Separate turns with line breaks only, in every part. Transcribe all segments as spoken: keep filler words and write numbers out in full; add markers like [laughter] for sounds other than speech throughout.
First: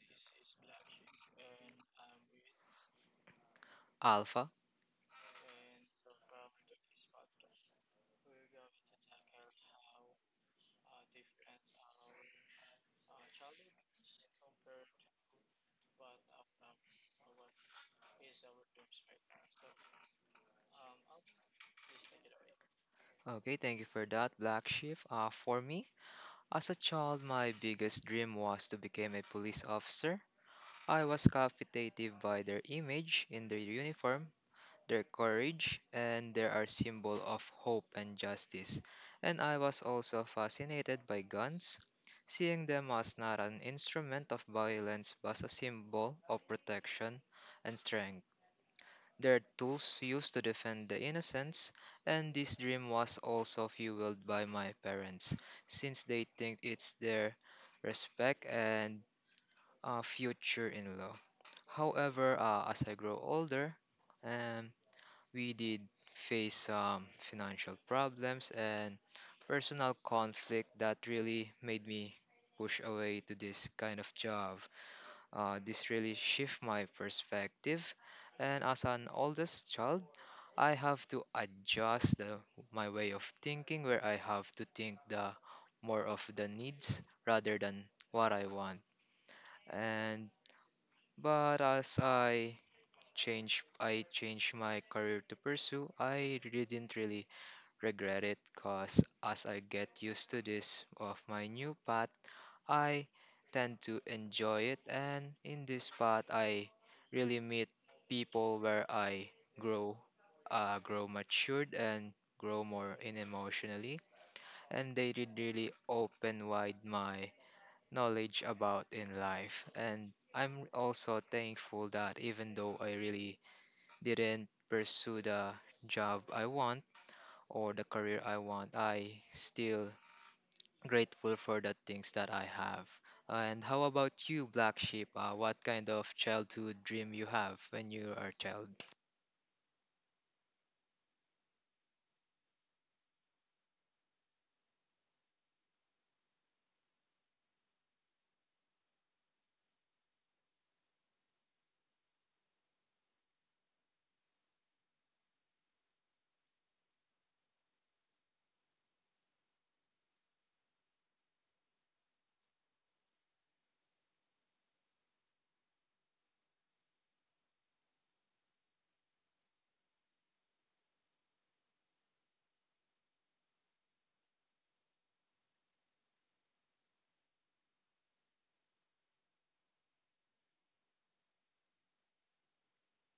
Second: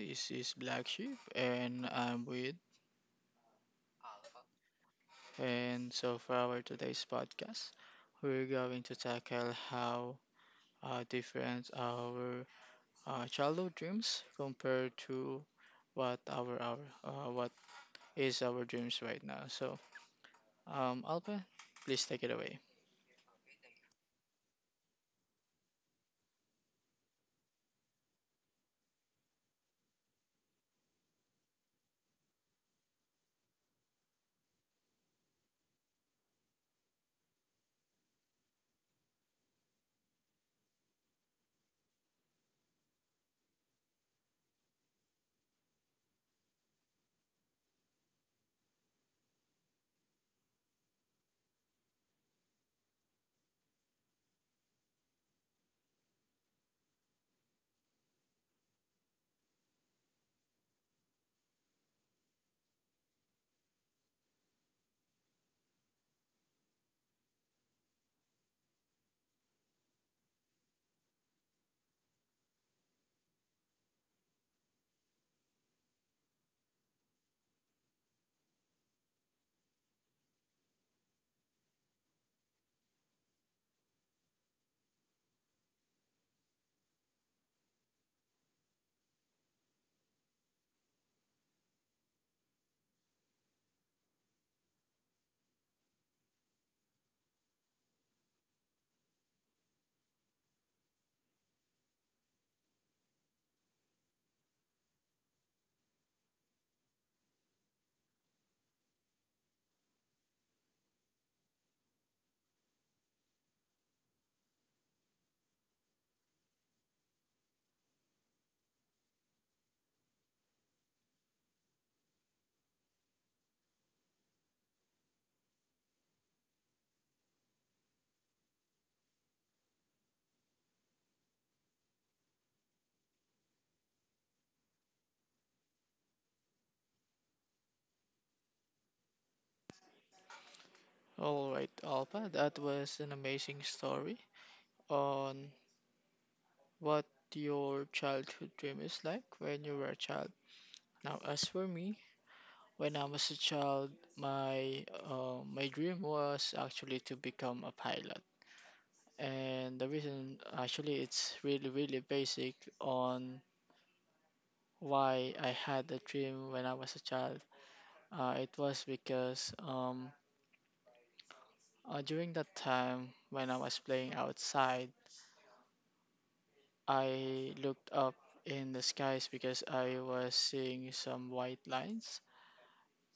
This is Black Sheep, and I'm with.
Alpha.
And so, for our today's podcast, we're going to tackle how uh, different our uh, childhood dreams compare to what our, our uh, what is our dreams right now. So, um, Alpa, please take it away.
Okay, thank you for that, Black Sheep. Uh, for me, as a child, my biggest dream was to become a police officer. I was captivated by their image in their uniform, their courage, and they are symbol of hope and justice. And I was also fascinated by guns, seeing them as not an instrument of violence but as a symbol of protection and strength. Their tools used to defend the innocence, and this dream was also fueled by my parents, since they think it's their respect and uh, future in law. However, uh, as I grow older, um, we did face some financial problems and personal conflict that really made me push away to this kind of job. Uh, this really shift my perspective, and as an oldest child. I have to adjust the, my way of thinking where I have to think the more of the needs rather than what I want. And but as I change I changed my career to pursue, I didn't really regret it cause as I get used to this of my new path I tend to enjoy it, and in this spot, I really meet people where I grow, uh, grow matured, and grow more in emotionally, and they did really open wide my knowledge about in life, and I'm also thankful that even though I really didn't pursue the job I want or the career I want, I still grateful for the things that I have. And how about you, Black Sheep? Uh, what kind of childhood dream you have when you are a child?
All right, Alpa, that was an amazing story on what your childhood dream is like when you were a child. Now, as for me, when I was a child, my uh, my dream was actually to become a pilot, and the reason actually it's really really basic on why I had the dream when I was a child. Uh, it was because um, uh, during that time when I was playing outside, I looked up in the skies because I was seeing some white lines,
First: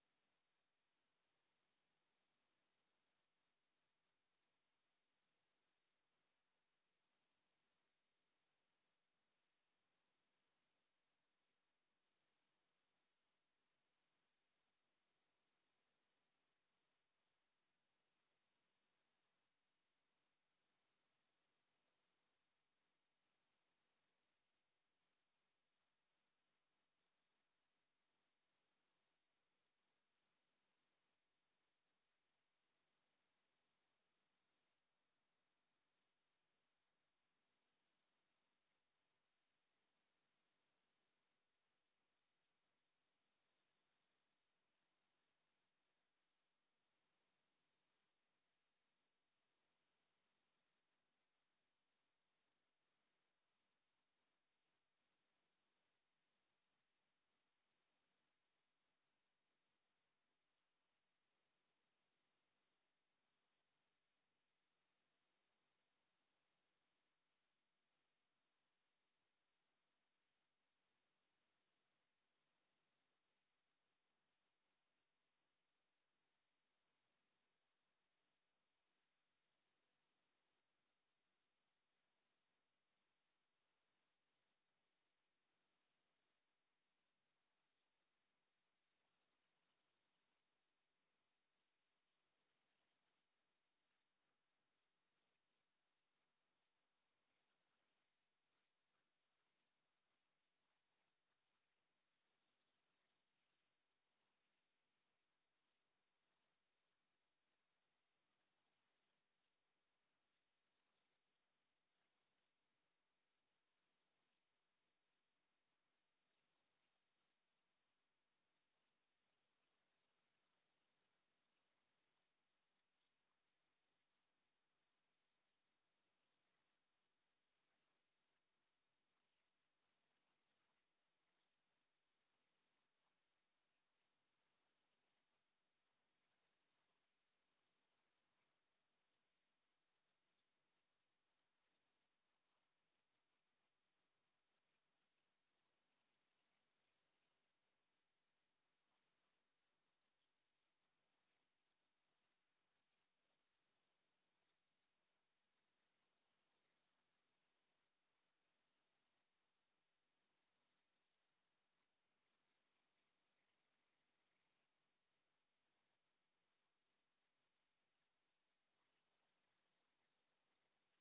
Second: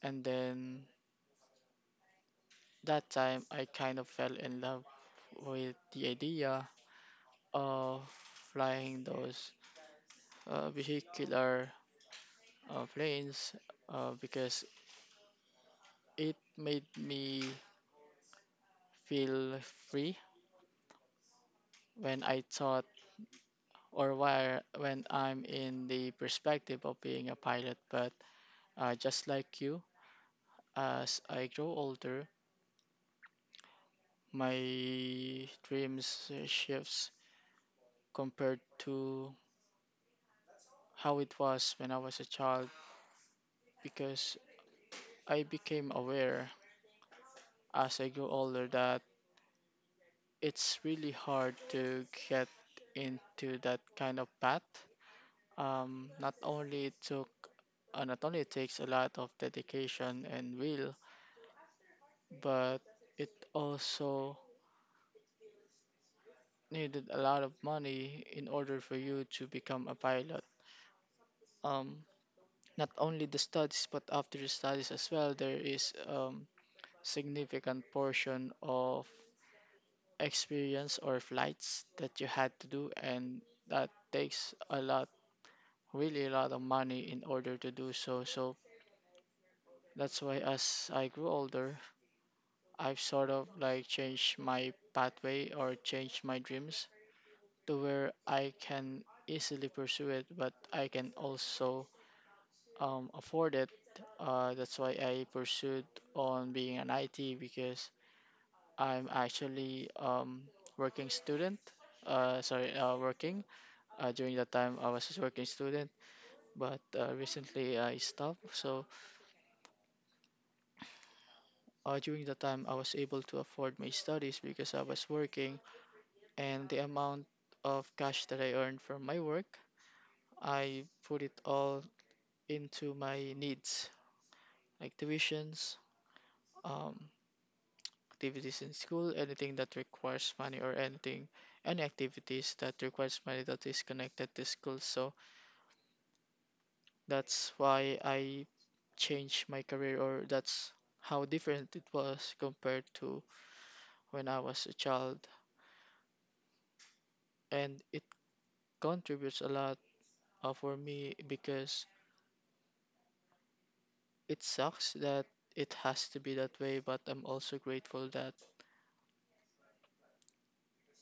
and then that time I kind of fell in love with the idea of flying those uh, vehicular uh, planes uh, because it made me feel free when I thought or where when I'm in the perspective of being a pilot. But uh, just like you, as I grow older, my dreams uh, shifts compared to how it was when I was a child because I became aware as I grew older that it's really hard to get into that kind of path. Um, not only it took, uh, Not only it takes a lot of dedication and will, but it also needed a lot of money in order for you to become a pilot. Um, Not only the studies, but after the studies as well, there is um, significant portion of experience or flights that you had to do, and that takes a lot, really a lot of money in order to do so. So that's why as I grew older, I've sort of like changed my pathway or changed my dreams to where I can easily pursue it, but I can also um, afford it. Uh, that's why I pursued on being an I T because I'm actually um, working student. Uh, sorry, uh, working. Uh, during that time, I was just working student, but uh, recently I stopped. So Uh, during the time, I was able to afford my studies because I was working, and the amount of cash that I earned from my work, I put it all into my needs, like tuitions, um, activities in school, anything that requires money, or anything, any activities that requires money that is connected to school. So that's why I changed my career, or that's how different it was compared to when I was a child, and it contributes a lot uh, for me because it sucks that it has to be that way, but I'm also grateful that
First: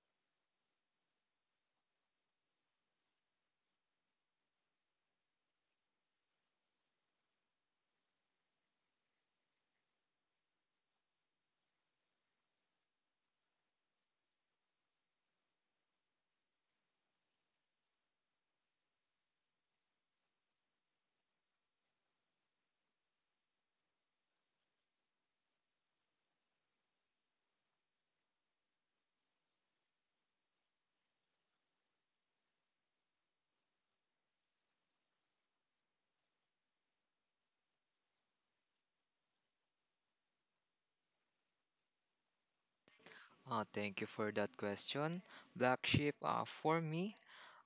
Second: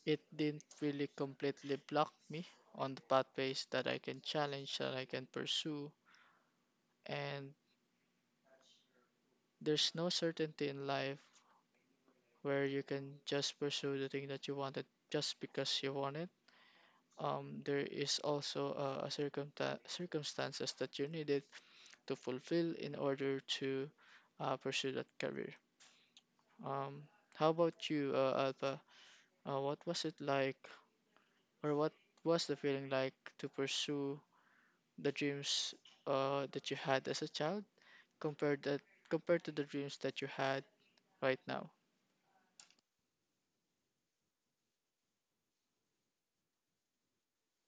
it didn't really completely block me on the pathways that I can challenge, that I can pursue. And there's no certainty in life where you can just pursue the thing that you wanted just because you want it. Um, there is also uh, a circumta- circumstances that you needed to fulfill in order to uh, pursue that career. Um, how about you, uh, Alpha? Uh, what was it like, or what was the feeling like to pursue the dreams uh, that you had as a child compared that compared to the dreams that you had right now?
Uh, thank you for that question, Black Sheep. Uh, for me,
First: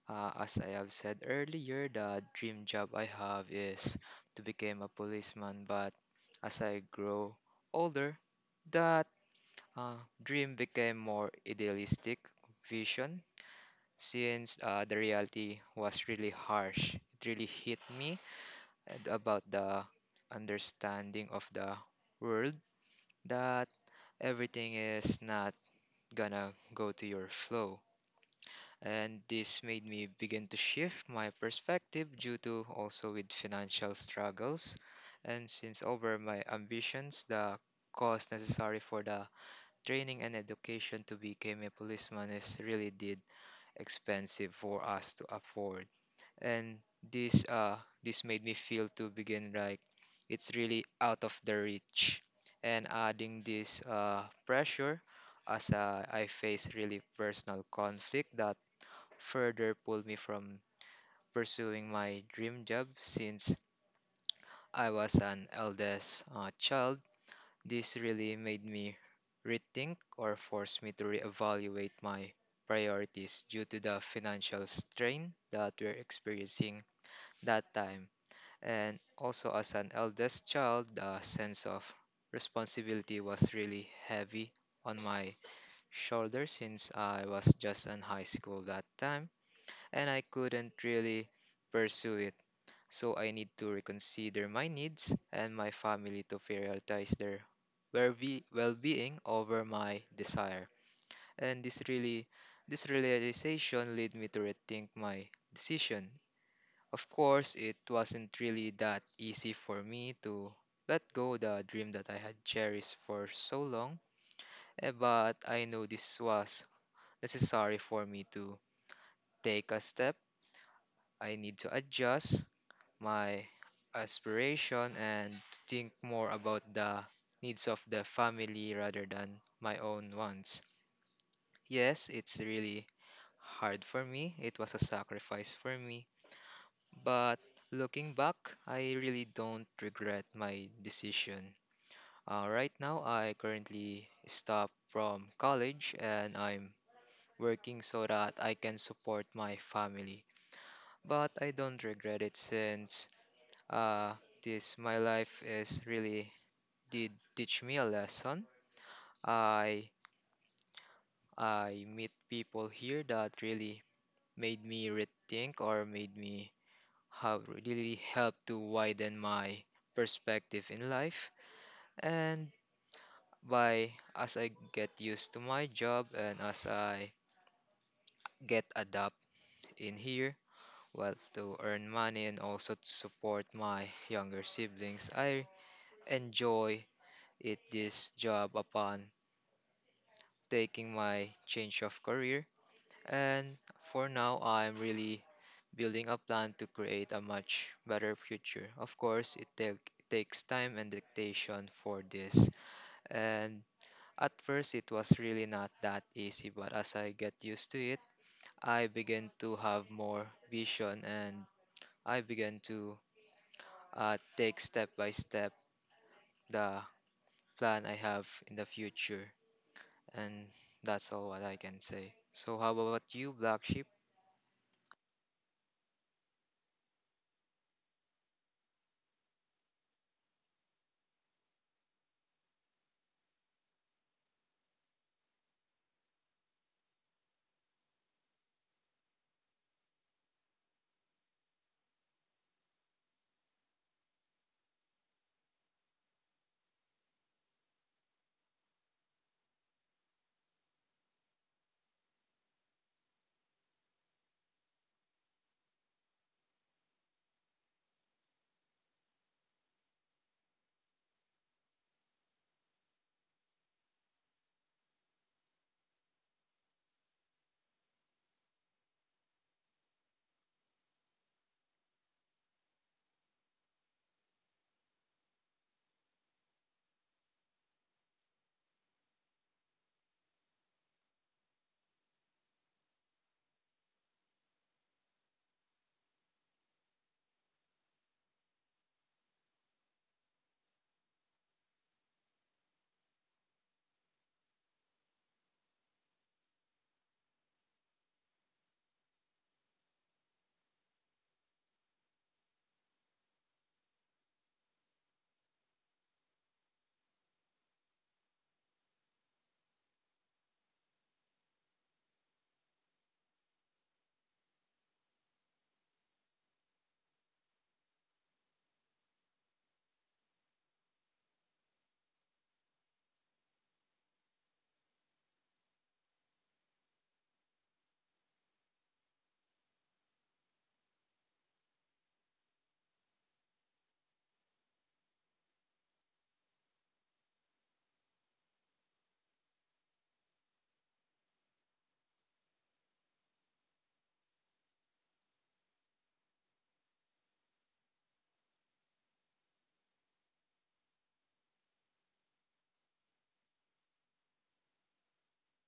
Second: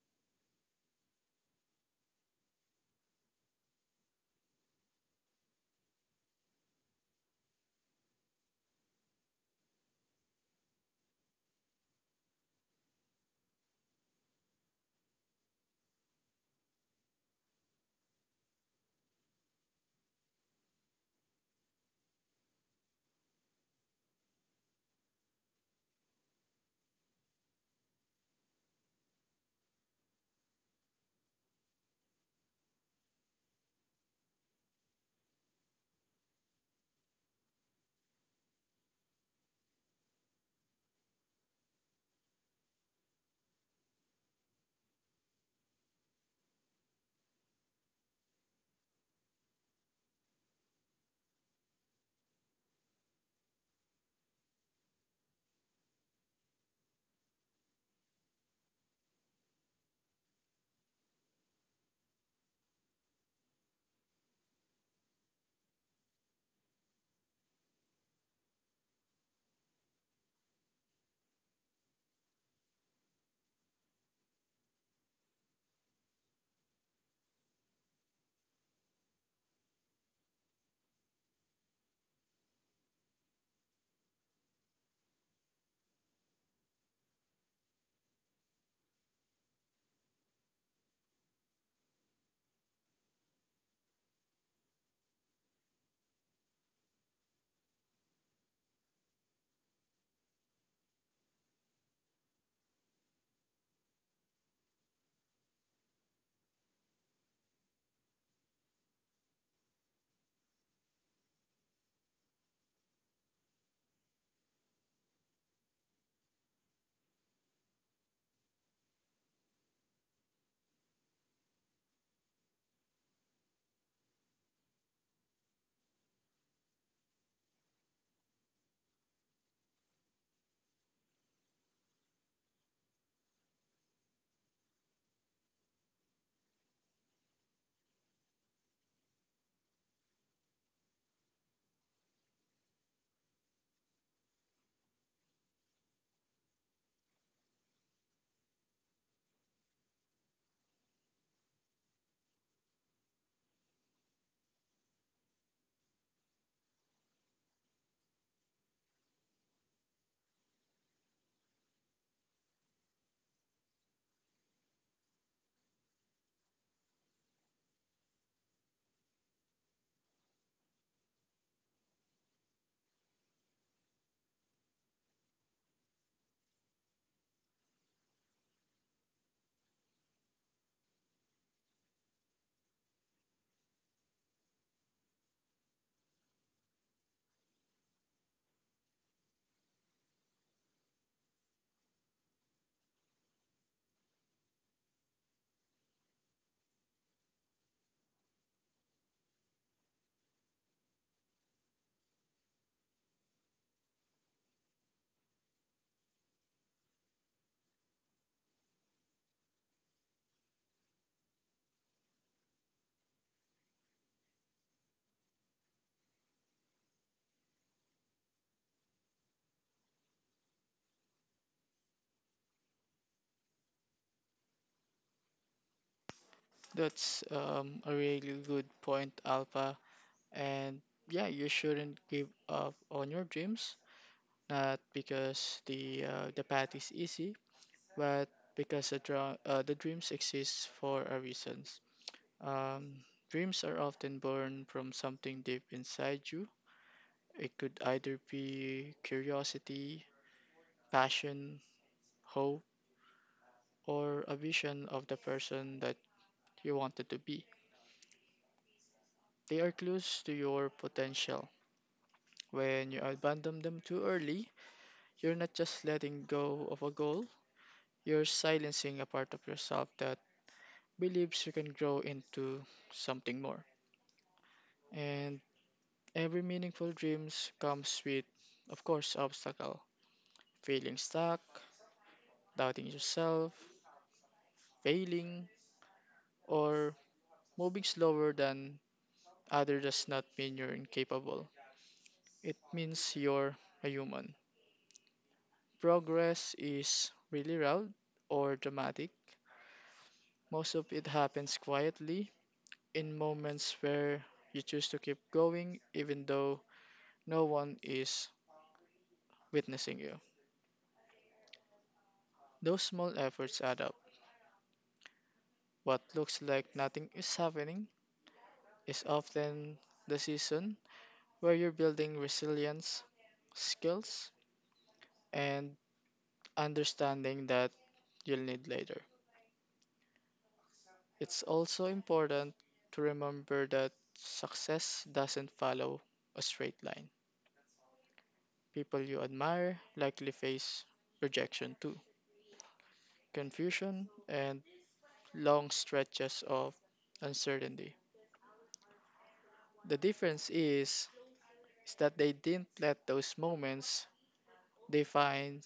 uh, as I have said earlier, the dream job I have is to become a policeman. But as I grow older, that uh, dream became more idealistic vision since uh, the reality was really harsh. It really hit me and about the understanding of the world that everything is not gonna go to your flow. And this made me begin to shift my perspective due to also with financial struggles. And since over my ambitions, the cost necessary for the training and education to become a policeman is really did expensive for us to afford and this uh this made me feel to begin like it's really out of the reach and adding this uh pressure as uh, I face really personal conflict that further pulled me from pursuing my dream job since I was an eldest uh, child this really made me rethink or forced me to reevaluate my priorities due to the financial strain that we're experiencing that time and also, as an eldest child, the sense of responsibility was really heavy on my shoulders since I was just in high school that time and I couldn't really pursue it. So I need to reconsider my needs and my family to prioritize their well-be- well-being over my desire. And this really this realization led me to rethink my decision of course, it wasn't really that easy for me to let go the dream that I had cherished for so long, eh, but I know this was necessary for me to take a step. I need to adjust my aspiration and to think more about the needs of the family rather than my own wants. Yes, it's really hard for me. It was a sacrifice for me But looking back, I really don't regret my decision. Uh, right now, I currently stop from college and I'm working so that I can support my family. But I don't regret it since uh, this my life is really did teach me a lesson. I I meet people here that really made me rethink or made me have really helped to widen my perspective in life And by as I get used to my job and as I get adapt in here, well, to earn money and also to support my younger siblings, I enjoy it this job upon taking my change of career. And for now, I'm really building a plan to create a much better future. Of course, it take, takes time and dedication for this. And At first, it was really not that easy, but as I get used to it, I began to have more vision and I began to uh, take step by step the plan I have in the future. And that's all what I can say. So, how about you, Black Sheep?
That's um, a really good point, Alpha. And yeah, you shouldn't give up on your dreams, not because the uh, the path is easy, but because the dra- uh, the dreams exist for a reason. Um, Dreams are often born from something deep inside you. It could either be curiosity, passion, hope, or a vision of the person that you wanted to be. They are clues to your potential. When you abandon them too early, you're not just letting go of a goal, you're silencing a part of yourself that believes you can grow into something more. And every meaningful dreams comes with, of course, obstacle. Feeling stuck, doubting yourself, failing, or moving slower than others does not mean you're incapable. It means you're a human. Progress is really loud or dramatic. Most of it happens quietly in moments where you choose to keep going even though no one is witnessing you. Those small efforts add up. What looks like nothing is happening is often the season where you're building resilience, skills, and understanding that you'll need later. It's also important to remember that success doesn't follow a straight line. People you admire likely face rejection too, confusion, and long stretches of uncertainty. The difference is, is that they didn't let those moments define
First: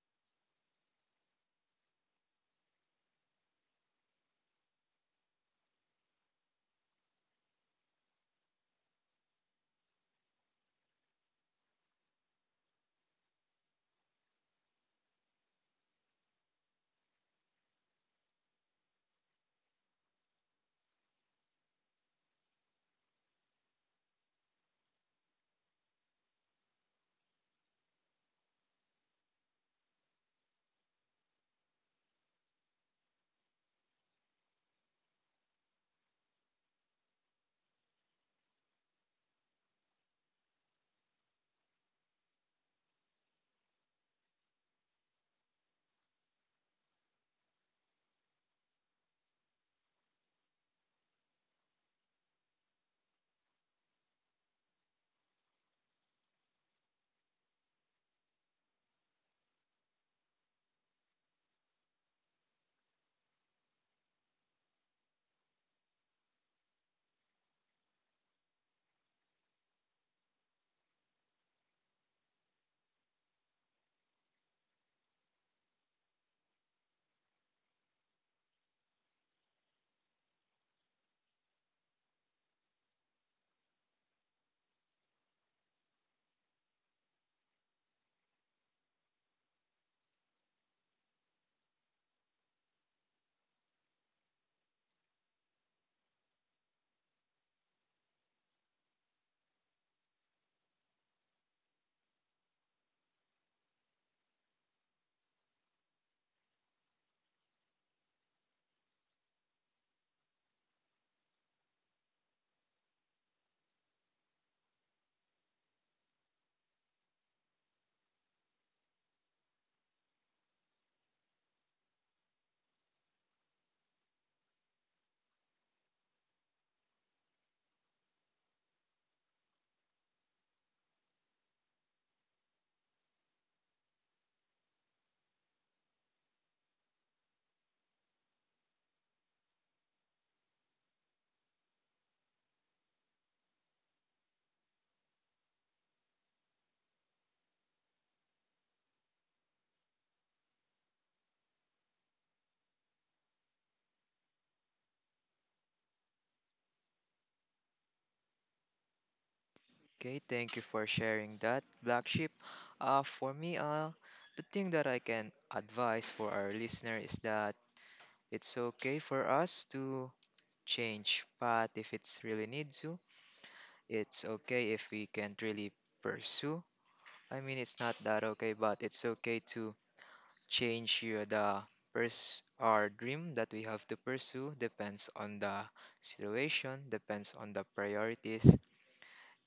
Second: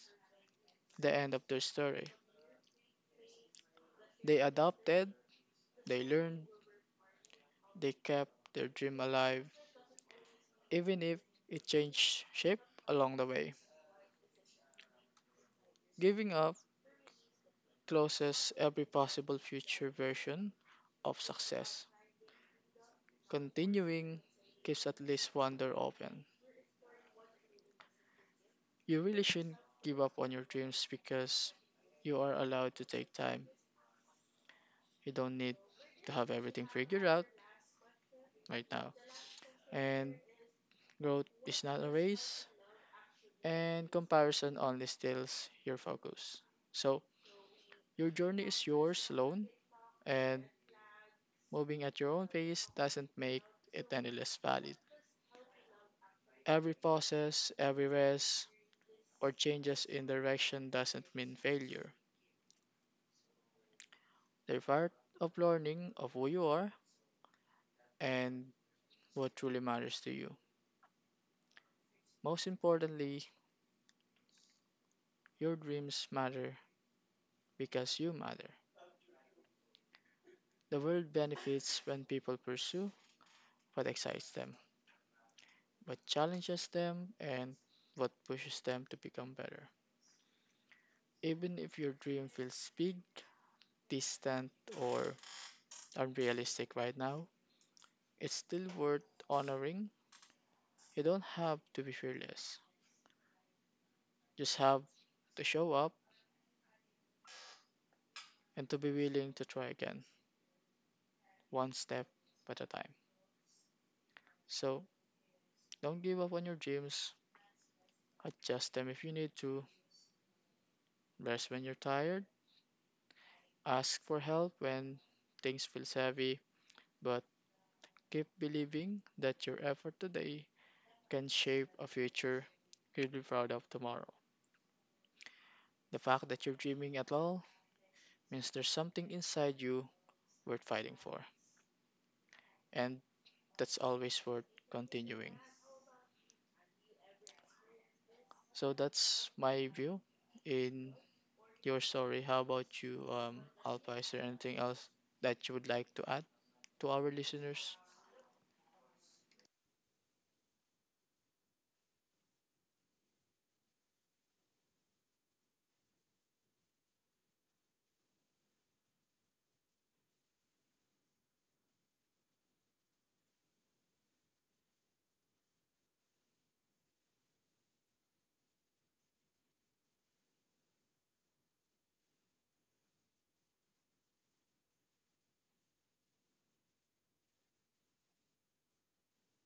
the end of their story. They adopted, they learned, they kept their dream alive even if it changed shape along the way. Giving up closes every possible future version of success. Continuing keeps at least one door open. You really shouldn't give up on your dreams because you are allowed to take time. You don't need to have everything figured out right now. And growth is not a race, and comparison only steals your focus. So, your journey is yours alone, and moving at your own pace doesn't make it any less valid. Every pauses, every rest, or changes in direction doesn't mean failure. They're part of learning of who you are and what truly matters to you. Most importantly, your dreams matter because you matter. The world benefits when people pursue what excites them, what challenges them, and what pushes them to become better. Even if your dream feels big, distant, or unrealistic right now, it's still worth honoring. You don't have to be fearless. Just have to show up and to be willing to try again, one step at a time. So don't give up on your dreams. Adjust them if you need to. Rest when you're tired. Ask for help when things feel heavy. But keep believing that your effort today can shape a future you'll be proud of tomorrow. The fact that you're dreaming at all means there's something inside you worth fighting for, and that's always worth continuing. So that's my view in your story. How about you, um, Alpa? Is there anything else that you would like to add to our listeners?
Okay, thank you for sharing that, Black Sheep. Uh, for me, uh, the thing that I can advise for our listener is that it's okay for us to change, but if it's really needs to, it's okay if we can't really pursue. I mean, it's not that okay, but it's okay to change your the pers- our dream that we have to pursue depends on the situation, depends on the priorities.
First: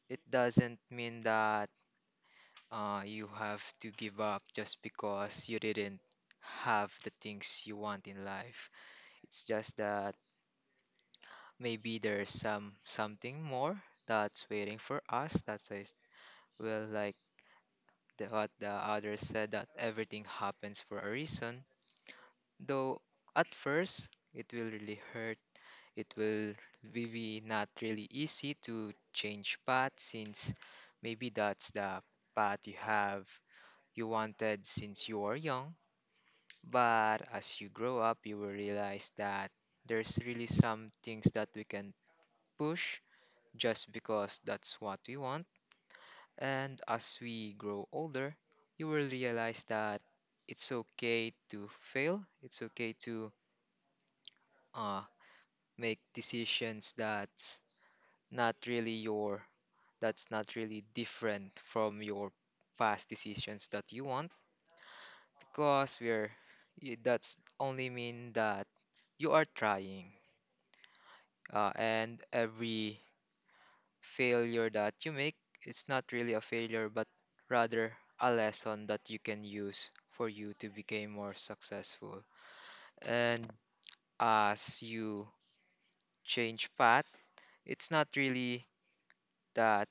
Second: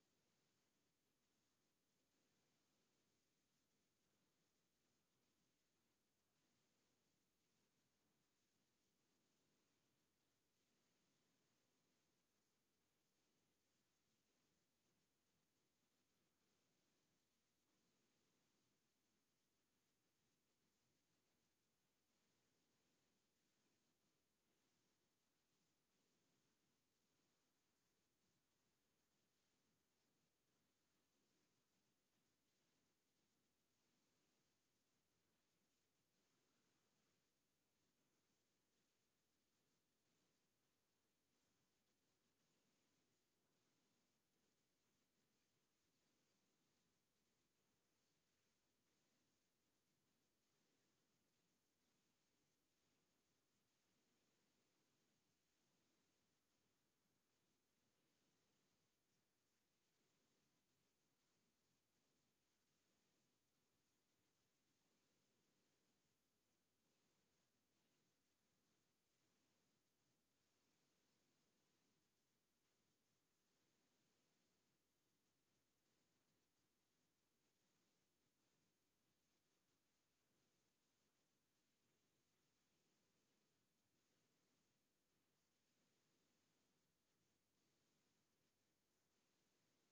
It doesn't mean that uh, you have to give up just because you didn't have the things you want in life. It's just that maybe there's some something more that's waiting for us. That's why it's- will like The, what the others said that everything happens for a reason, though at first it will really hurt. It will be not really easy to change path since maybe that's the path you have you wanted since you were young. But as you grow up, you will realize that there's really some things that we can push just because that's what we want And as we grow older, you will realize that it's okay to fail. It's okay to uh, make decisions that's not really your, that's not really different from your past decisions that you want, because we're y- that's only mean that you are trying. Uh, and every failure that you make, it's not really a failure, but rather a lesson that you can use for you to become more successful. And as you change path, it's not really that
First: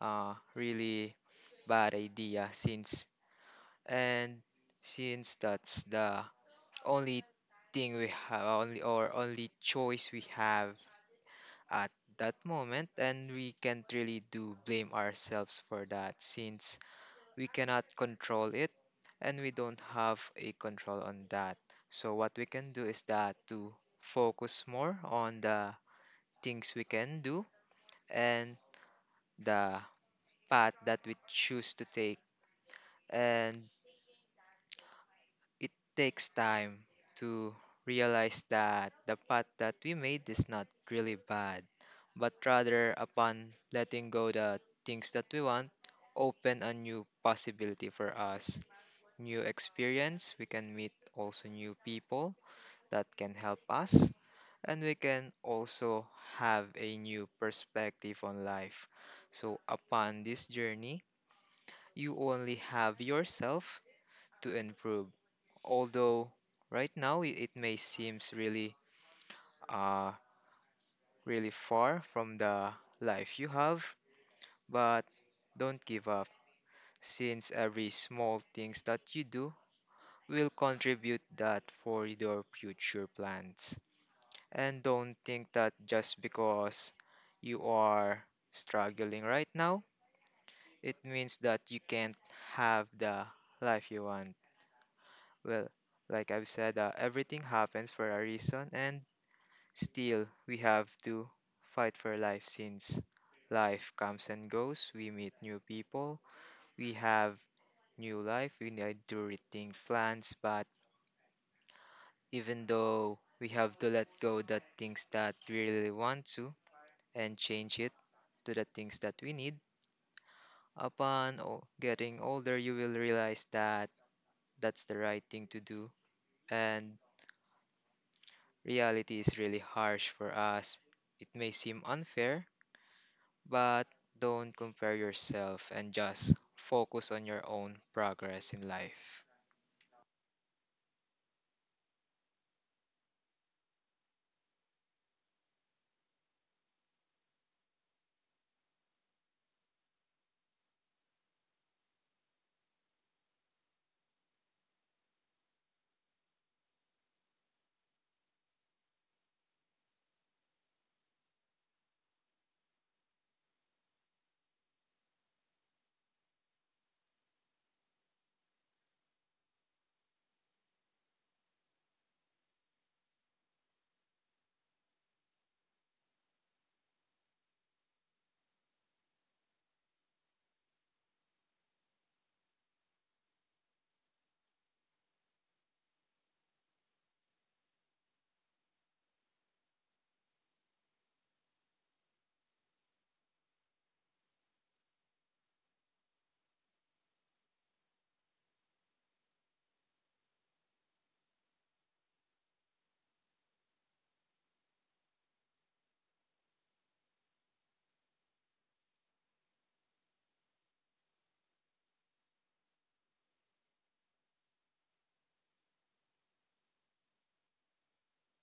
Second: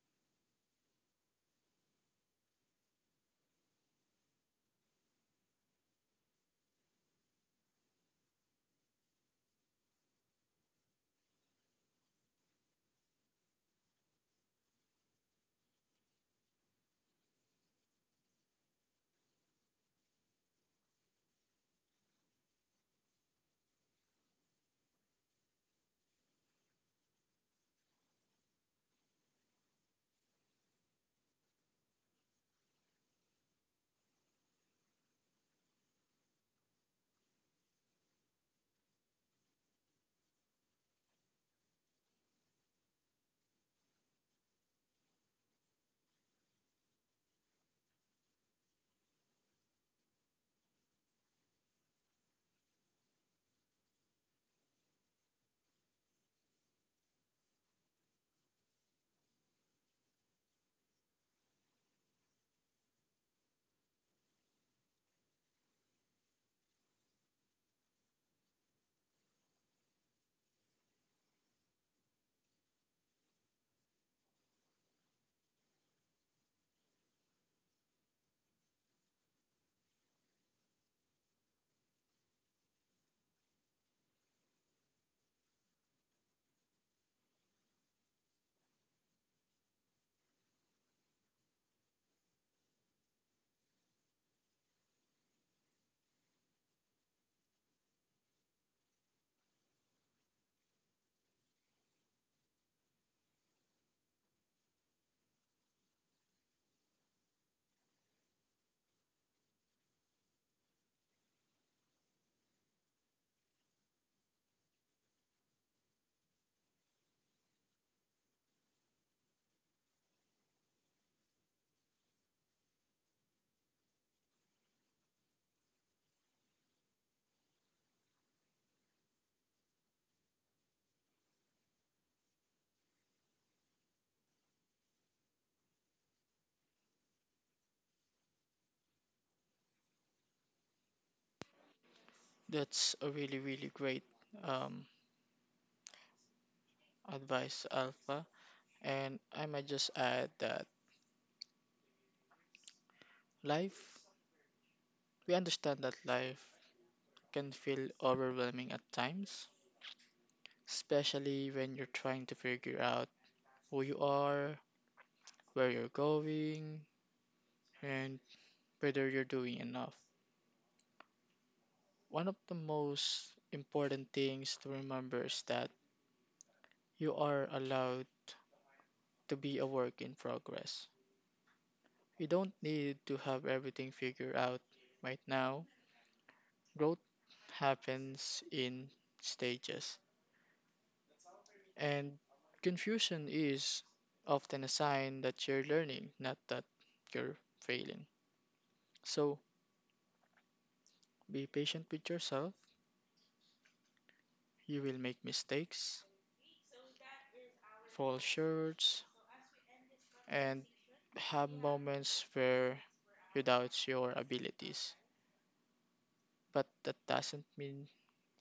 uh, really bad idea since and since that's the only thing we have only or only choice we have at that moment and we can't really do blame ourselves for that since we cannot control it and we don't have a control on that. So what we can do is that to focus more on the things we can do and the path that we choose to take. And it takes time to realize that the path that we made is not really bad, but rather upon letting go the things that we want, open a new possibility for us. New experience, we can meet also new people that can help us, and we can also have a new perspective on life. So, upon this journey, you only have yourself to improve. Although right now i- it may seems really uh really far from the life you have, but don't give up since every small things that you do will contribute that for your future plans. And don't think that just because you are struggling right now, it means that you can't have the life you want. Well, like I've said, uh, everything happens for a reason, and still we have to fight for life since life comes and goes. We meet new people, we have new life, we need to rethink plans, but even though we have to let go the things that we really want to, and change it to the things that we need. Upon o- getting older, you will realize that that's the right thing to do, and reality is really harsh for us. It may seem unfair, but don't compare yourself and just focus on your own progress in life.
That's a really, really great um, advice, Alpha. And I might just add that life, we understand that life can feel overwhelming at times, especially when you're trying to figure out who you are, where you're going, and whether you're doing enough. One of the most important things to remember is that you are allowed to be a work in progress. You don't need to have everything figured out right now. Growth happens in stages, and confusion is often a sign that you're learning, not that you're failing. So be patient with yourself. You will make mistakes, fall short, and have moments where you doubt your abilities. But that doesn't mean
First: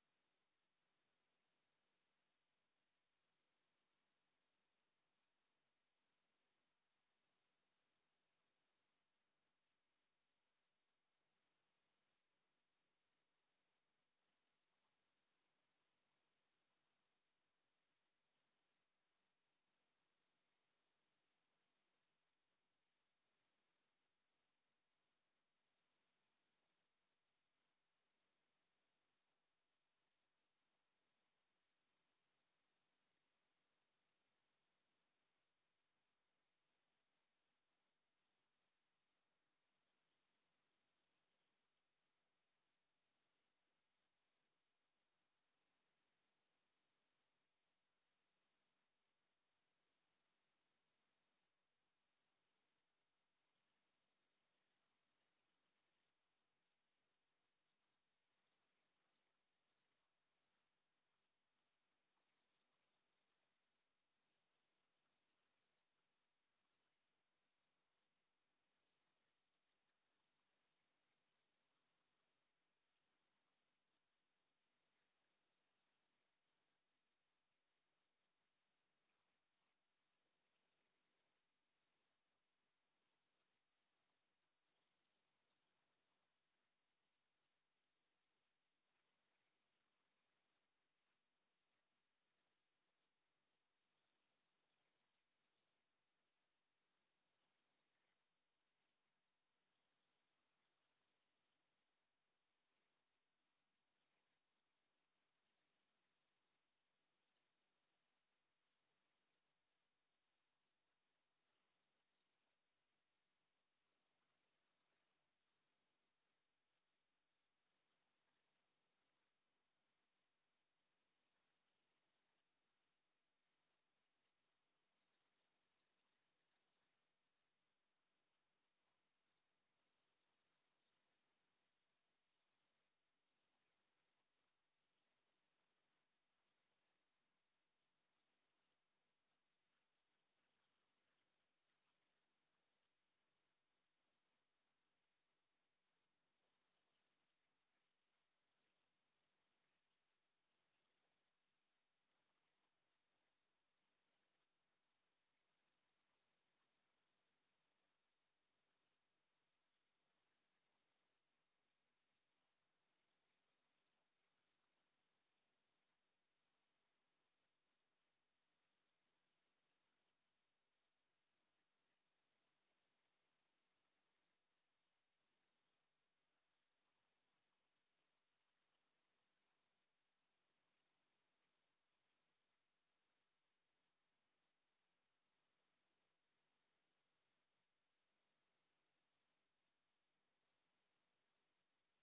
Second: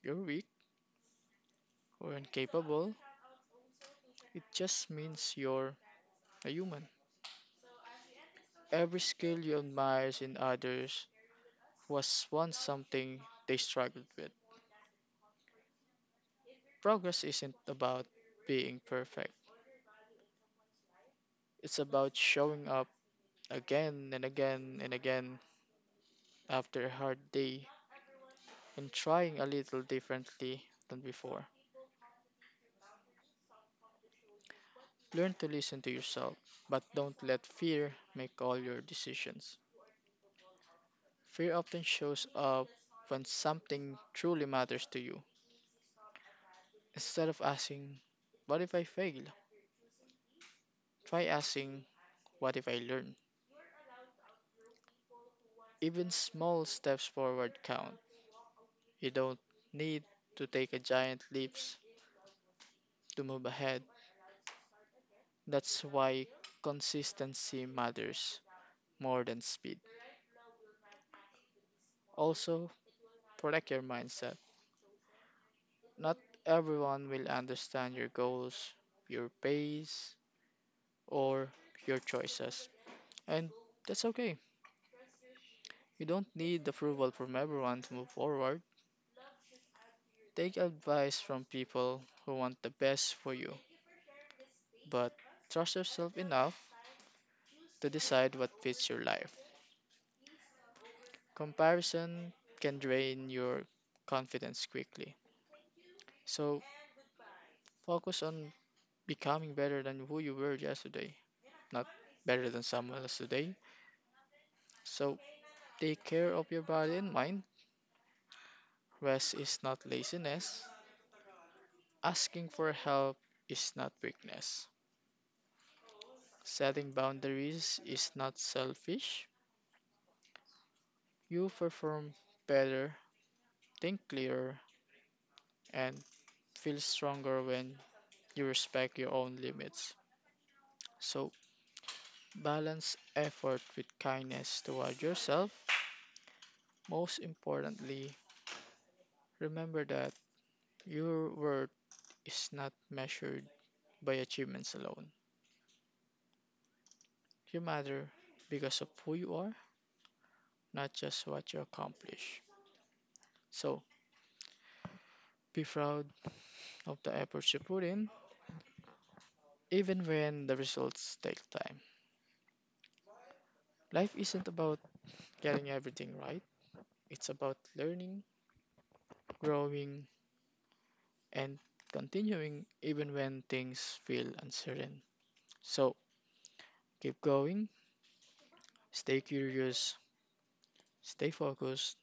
you're weak or incapable, it just means you're a human. Every skill you admire in others was once something they struggled with. Progress isn't about being perfect, it's about showing up again and again and again after a hard day and trying a little differently than before. Learn to listen to yourself, but don't let fear make all your decisions. Fear often shows up when something truly matters to you. Instead of asking, "What if I fail?" try asking, "What if I learn?" Even small steps forward count. You don't need to take a giant leaps to move ahead. That's why consistency matters more than speed. Also, protect your mindset. Not everyone will understand your goals, your pace, or your choices. And that's okay. You don't need approval from everyone to move forward. Take advice from people who want the best for you, but trust yourself enough to decide what fits your life. Comparison can drain your confidence quickly. So focus on becoming better than who you were yesterday, not better than someone else today. So take care of your body and mind. Rest is not laziness. Asking for help is not weakness. Setting boundaries is not selfish. You perform better, think clearer, and feel stronger when you respect your own limits. So, balance effort with kindness toward yourself. Most importantly, remember that your worth is not measured by achievements alone. You matter because of who you are, not just what you accomplish. So be proud of the efforts you put in, even when the results take time. Life isn't about getting everything right, it's about learning, growing, and continuing even when things feel uncertain. So keep going, stay curious, stay focused,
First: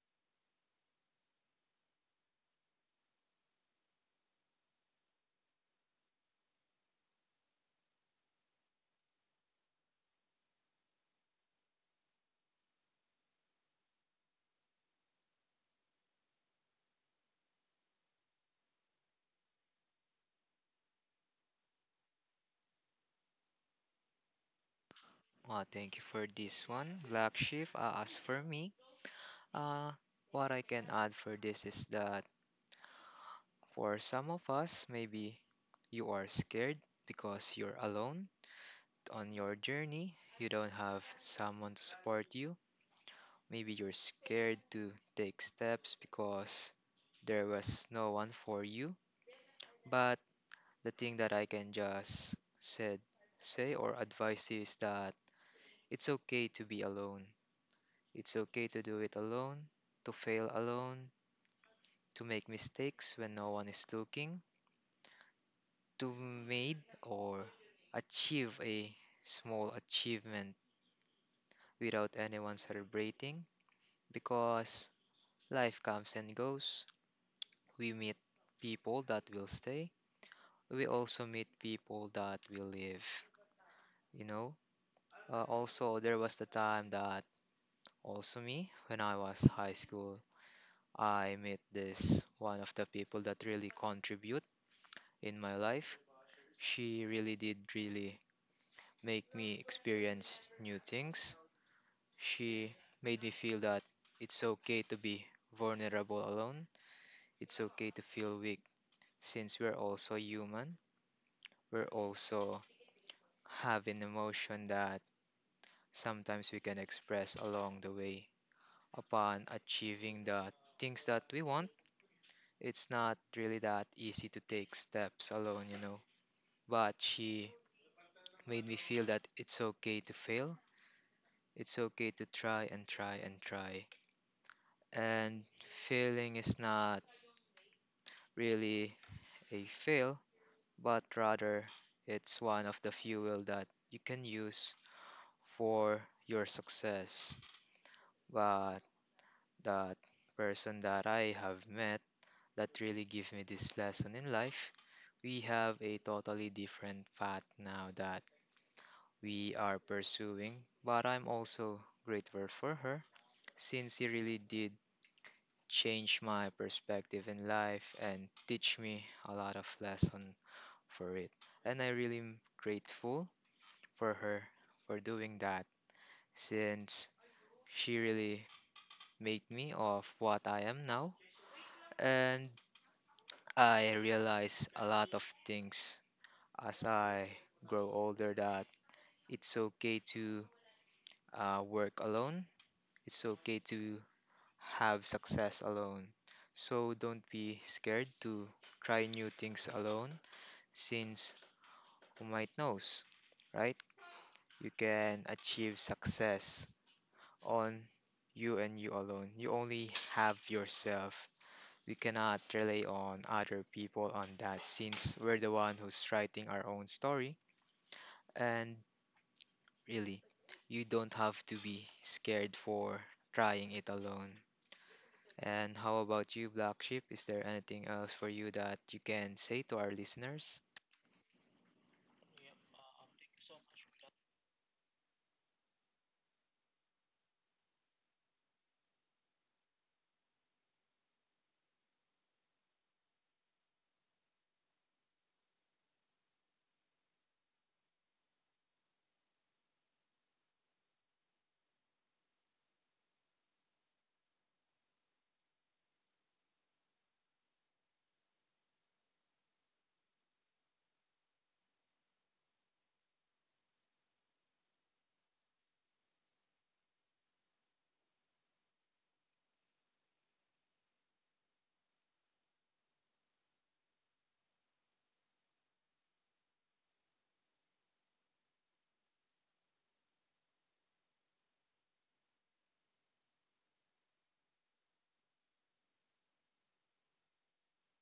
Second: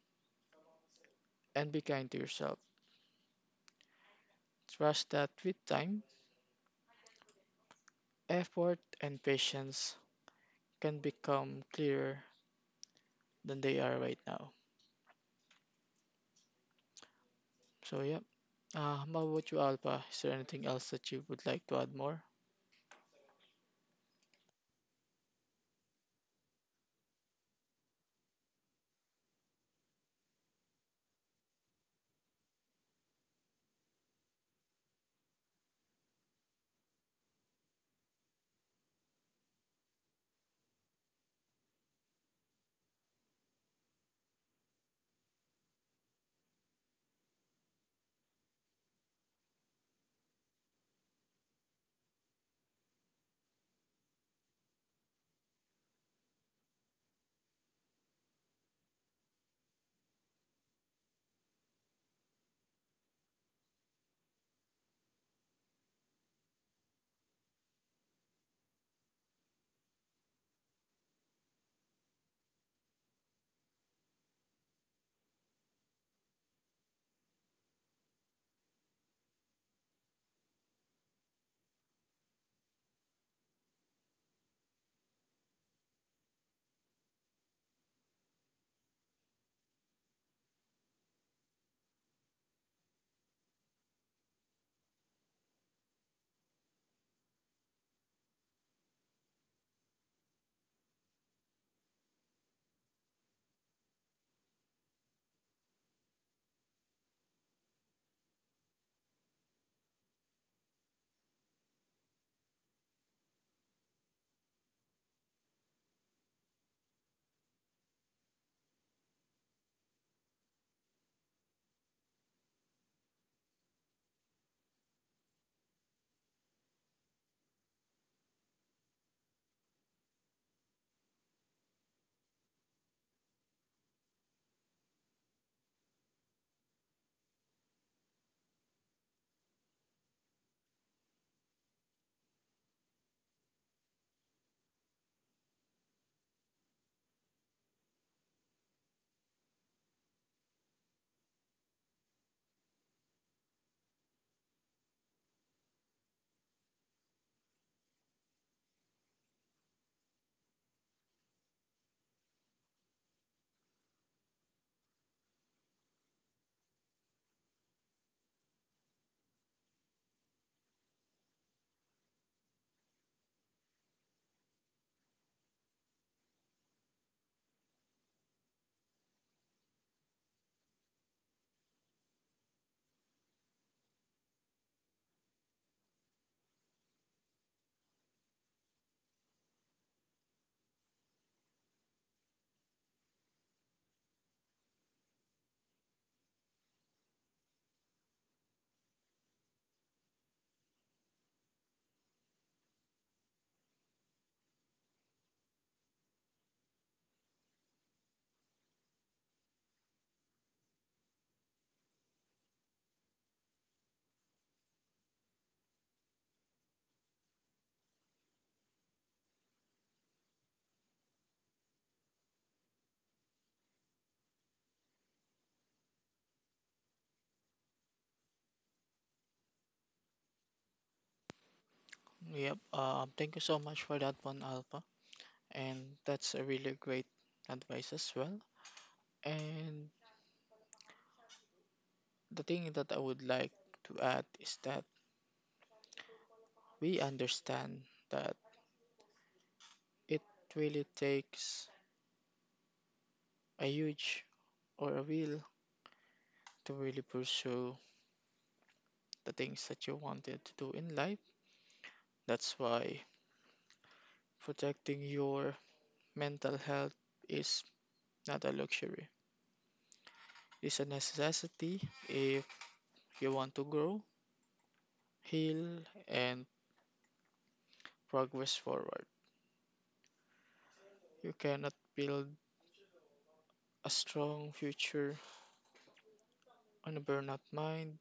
and be kind to yourself. Trust that with time, effort, and patience can become clearer than they are right now. So yep. Uh, how about you, Alpha? Is there anything else that you would like to add more?
Uh, thank you for this one, Black Sheep. Uh, as for me, uh, what I can add for this is that For some of us, maybe you are scared because you're alone on your journey. You don't have someone to support you. Maybe you're scared to take steps because there was no one for you. But the thing that I can just said say or advise is that it's okay to be alone. It's okay to do it alone, to fail alone, to make mistakes when no one is looking to made or achieve a small achievement without anyone celebrating because life comes and goes. We meet people that will stay. We also meet people that will leave, you know. Uh, also, there was the time that also me, when I was high school, I met this one of the people that really contribute in my life. She really did really make me experience new things She made me feel that it's okay to be vulnerable alone, it's okay to feel weak since we're also human. We're also having emotion that sometimes we can express along the way. Upon achieving the things that we want, it's not really that easy to take steps alone, you know. But she made me feel that it's okay to fail. It's okay to try and try and try. And failing is not really a fail, but rather it's one of the fuel that you can use for your success. But that person that I have met that really gave me this lesson in life, we have a totally different path now that we are pursuing. But I'm also grateful for her since she really did change my perspective in life and teach me a lot of lessons for it. And I really am grateful for her for doing that since she really made me of what I am now. And I realize a lot of things as I grow older that it's okay to uh, work alone, it's okay to have success alone. So don't be scared to try new things alone since who might knows, right? You can achieve success on you and you alone. You only have yourself. We cannot rely on other people on that since we're the one who's writing our own story. And really, you don't have to be scared for trying it alone. And how about you, Black Sheep? Is there anything else for you that you can say to our listeners?
Yep. Uh, thank you so much for that one, Alpha. And that's a really great advice as well. And the thing that I would like to add is that we understand that it really takes a huge or a will to really pursue the things that you wanted to do in life. That's why protecting your mental health is not a luxury, is a necessity if you want to grow, heal, and progress forward. You cannot build a strong future on a burnout mind.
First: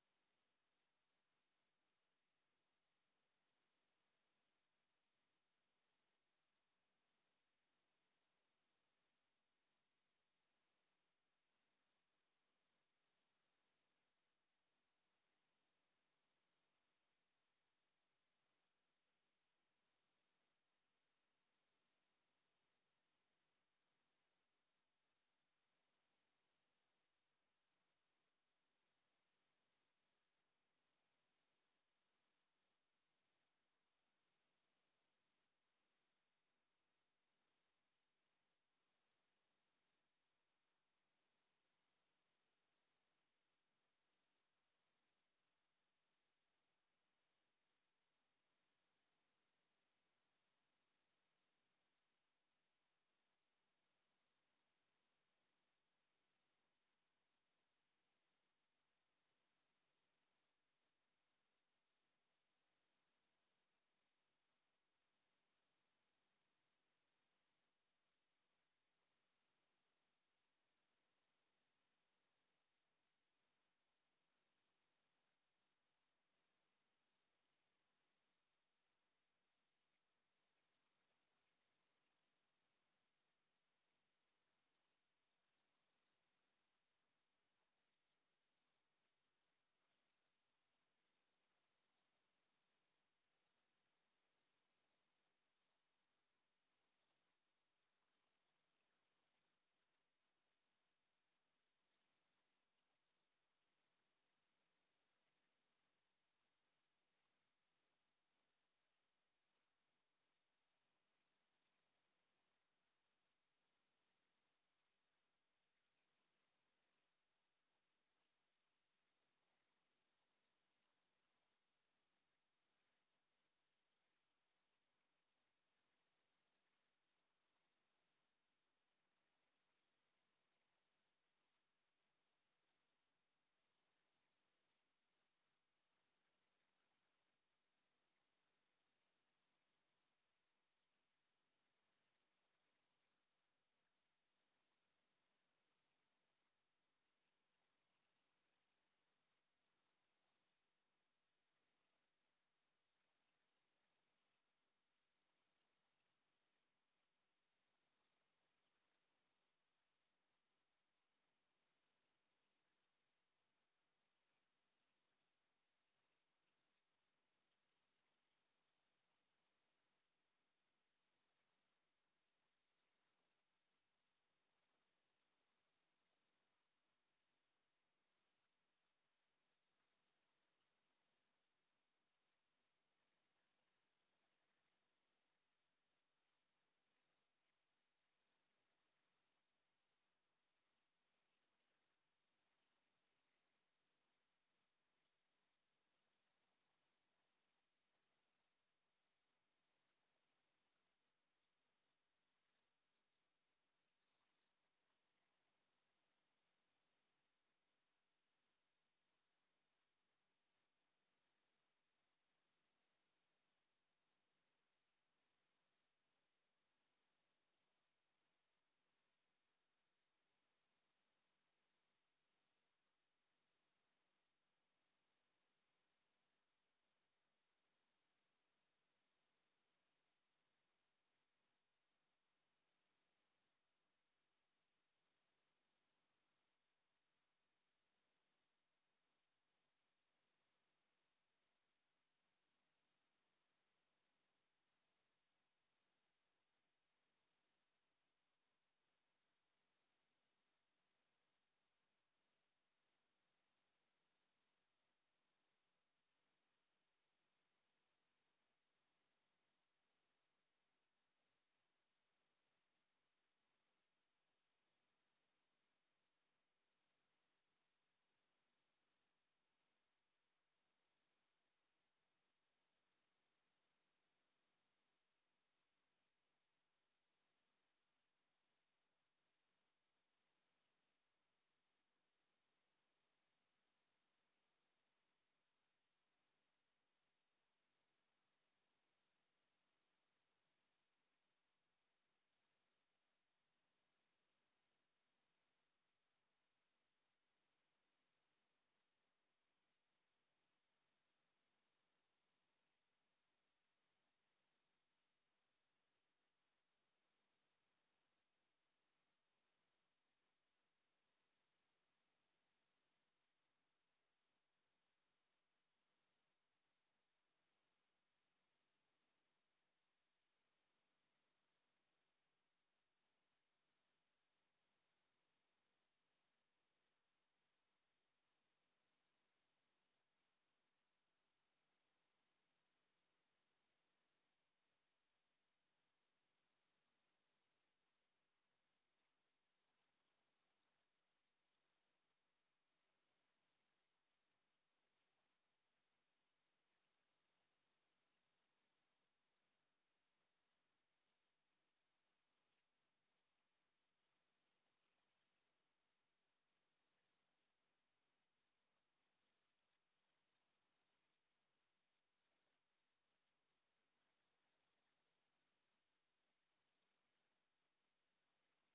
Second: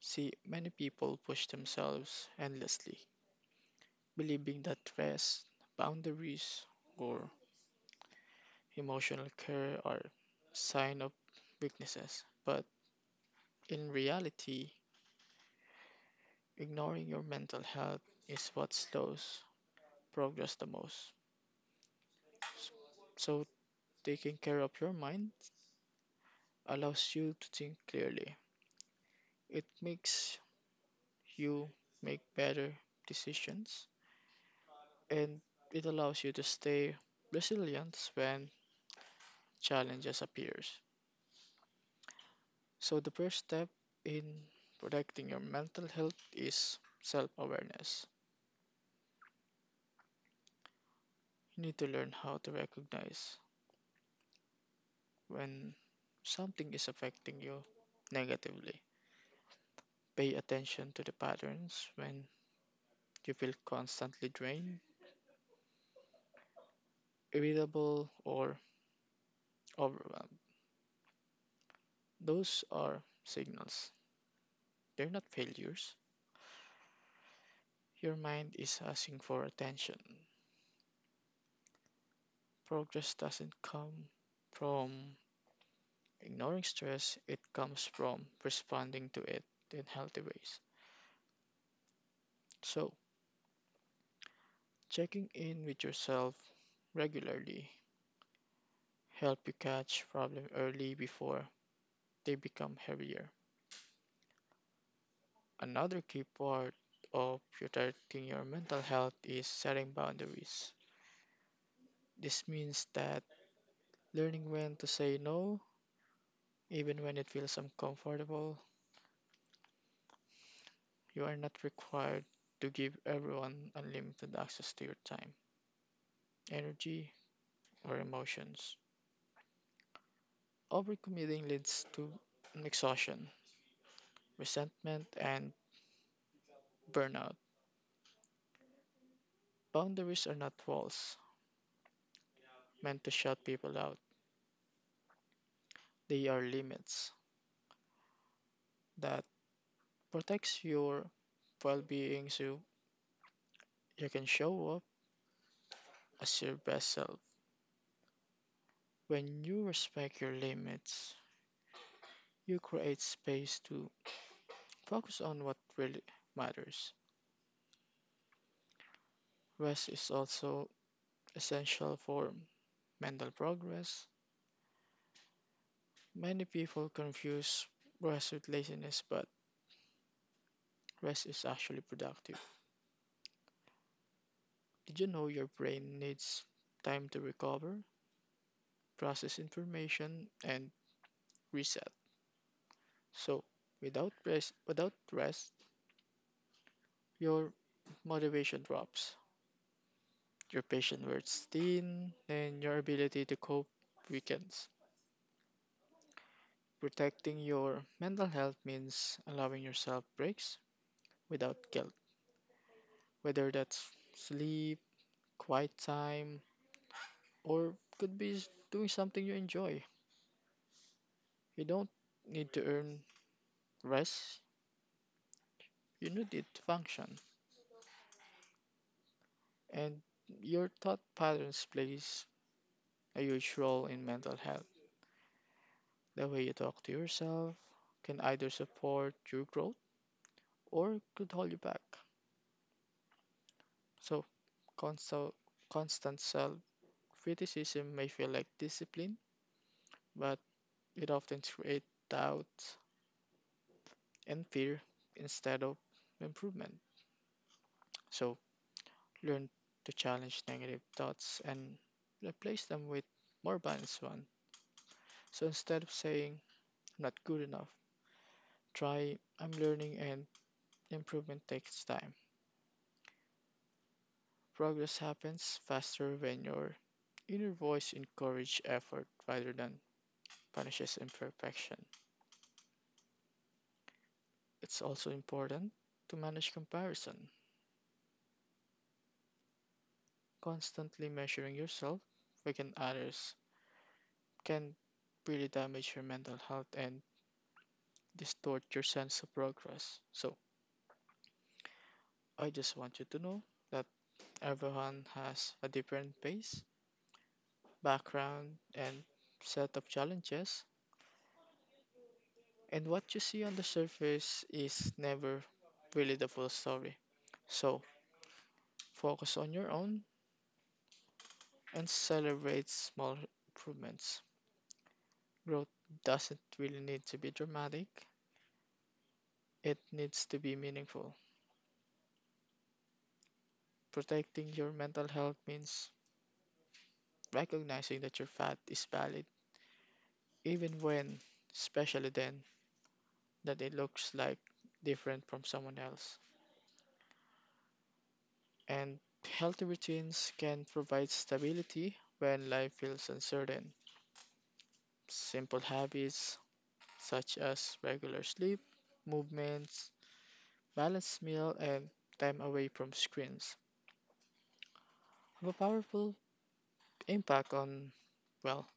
See, many people push themselves endlessly, believing that rest, boundaries, or emotional care are sign of weaknesses. But in reality, ignoring your mental health is what slows progress the most. So, taking care of your mind allows you to think clearly. It makes you make better decisions and it allows you to stay resilient when challenges appears. So the first step in protecting your mental health is self-awareness. You need to learn how to recognize when something is affecting you negatively. Pay attention to the patterns when you feel constantly drained, irritable, or overwhelmed. Those are signals. They're not failures. Your mind is asking for attention. Progress doesn't come from ignoring stress, it comes from responding to it in healthy ways. So, checking in with yourself regularly help you catch problems early before they become heavier. Another key part of protecting your mental health is setting boundaries. This means that learning when to say no, even when it feels uncomfortable. You are not required to give everyone unlimited access to your time, energy, or emotions. Overcommitting leads to exhaustion, resentment, and burnout. Boundaries are not walls meant to shut people out. They are limits that protects your well-being so you can show up as your best self. When you respect your limits, you create space to focus on what really matters. Rest is also essential for mental progress. Many people confuse rest with laziness, but rest is actually productive. Did you know your brain needs time to recover, process information, and reset? So, without rest, without rest, your motivation drops, your patience wears thin, and your ability to cope weakens. Protecting your mental health means allowing yourself breaks without guilt, whether that's sleep, quiet time, or could be s- doing something you enjoy. You don't need to earn rest, you need it to function. And your thought patterns plays a huge role in mental health. The way you talk to yourself can either support your growth or could hold you back. So constant constant self criticism may feel like discipline, but it often creates doubt and fear instead of improvement. So learn to challenge negative thoughts and replace them with more balanced one. So instead of saying I'm not good enough, try I'm learning and improvement takes time. Progress happens faster when your inner voice encourages effort rather than punishes imperfection. It's also important to manage comparison, constantly measuring yourself against others can really damage your mental health and distort your sense of progress. So, I just want you to know that everyone has a different pace, background, and set of challenges, and what you see on the surface is never really the full story. So, focus on your own and celebrate small improvements. Growth doesn't really need to be dramatic, it needs to be meaningful. Protecting your mental health means recognizing that your fat is valid, even when, especially then, that it looks like different from someone else. And healthy routines can provide stability when life feels uncertain. Simple habits such as regular sleep, movements, balanced meal, and time away from screens have a powerful impact on, well,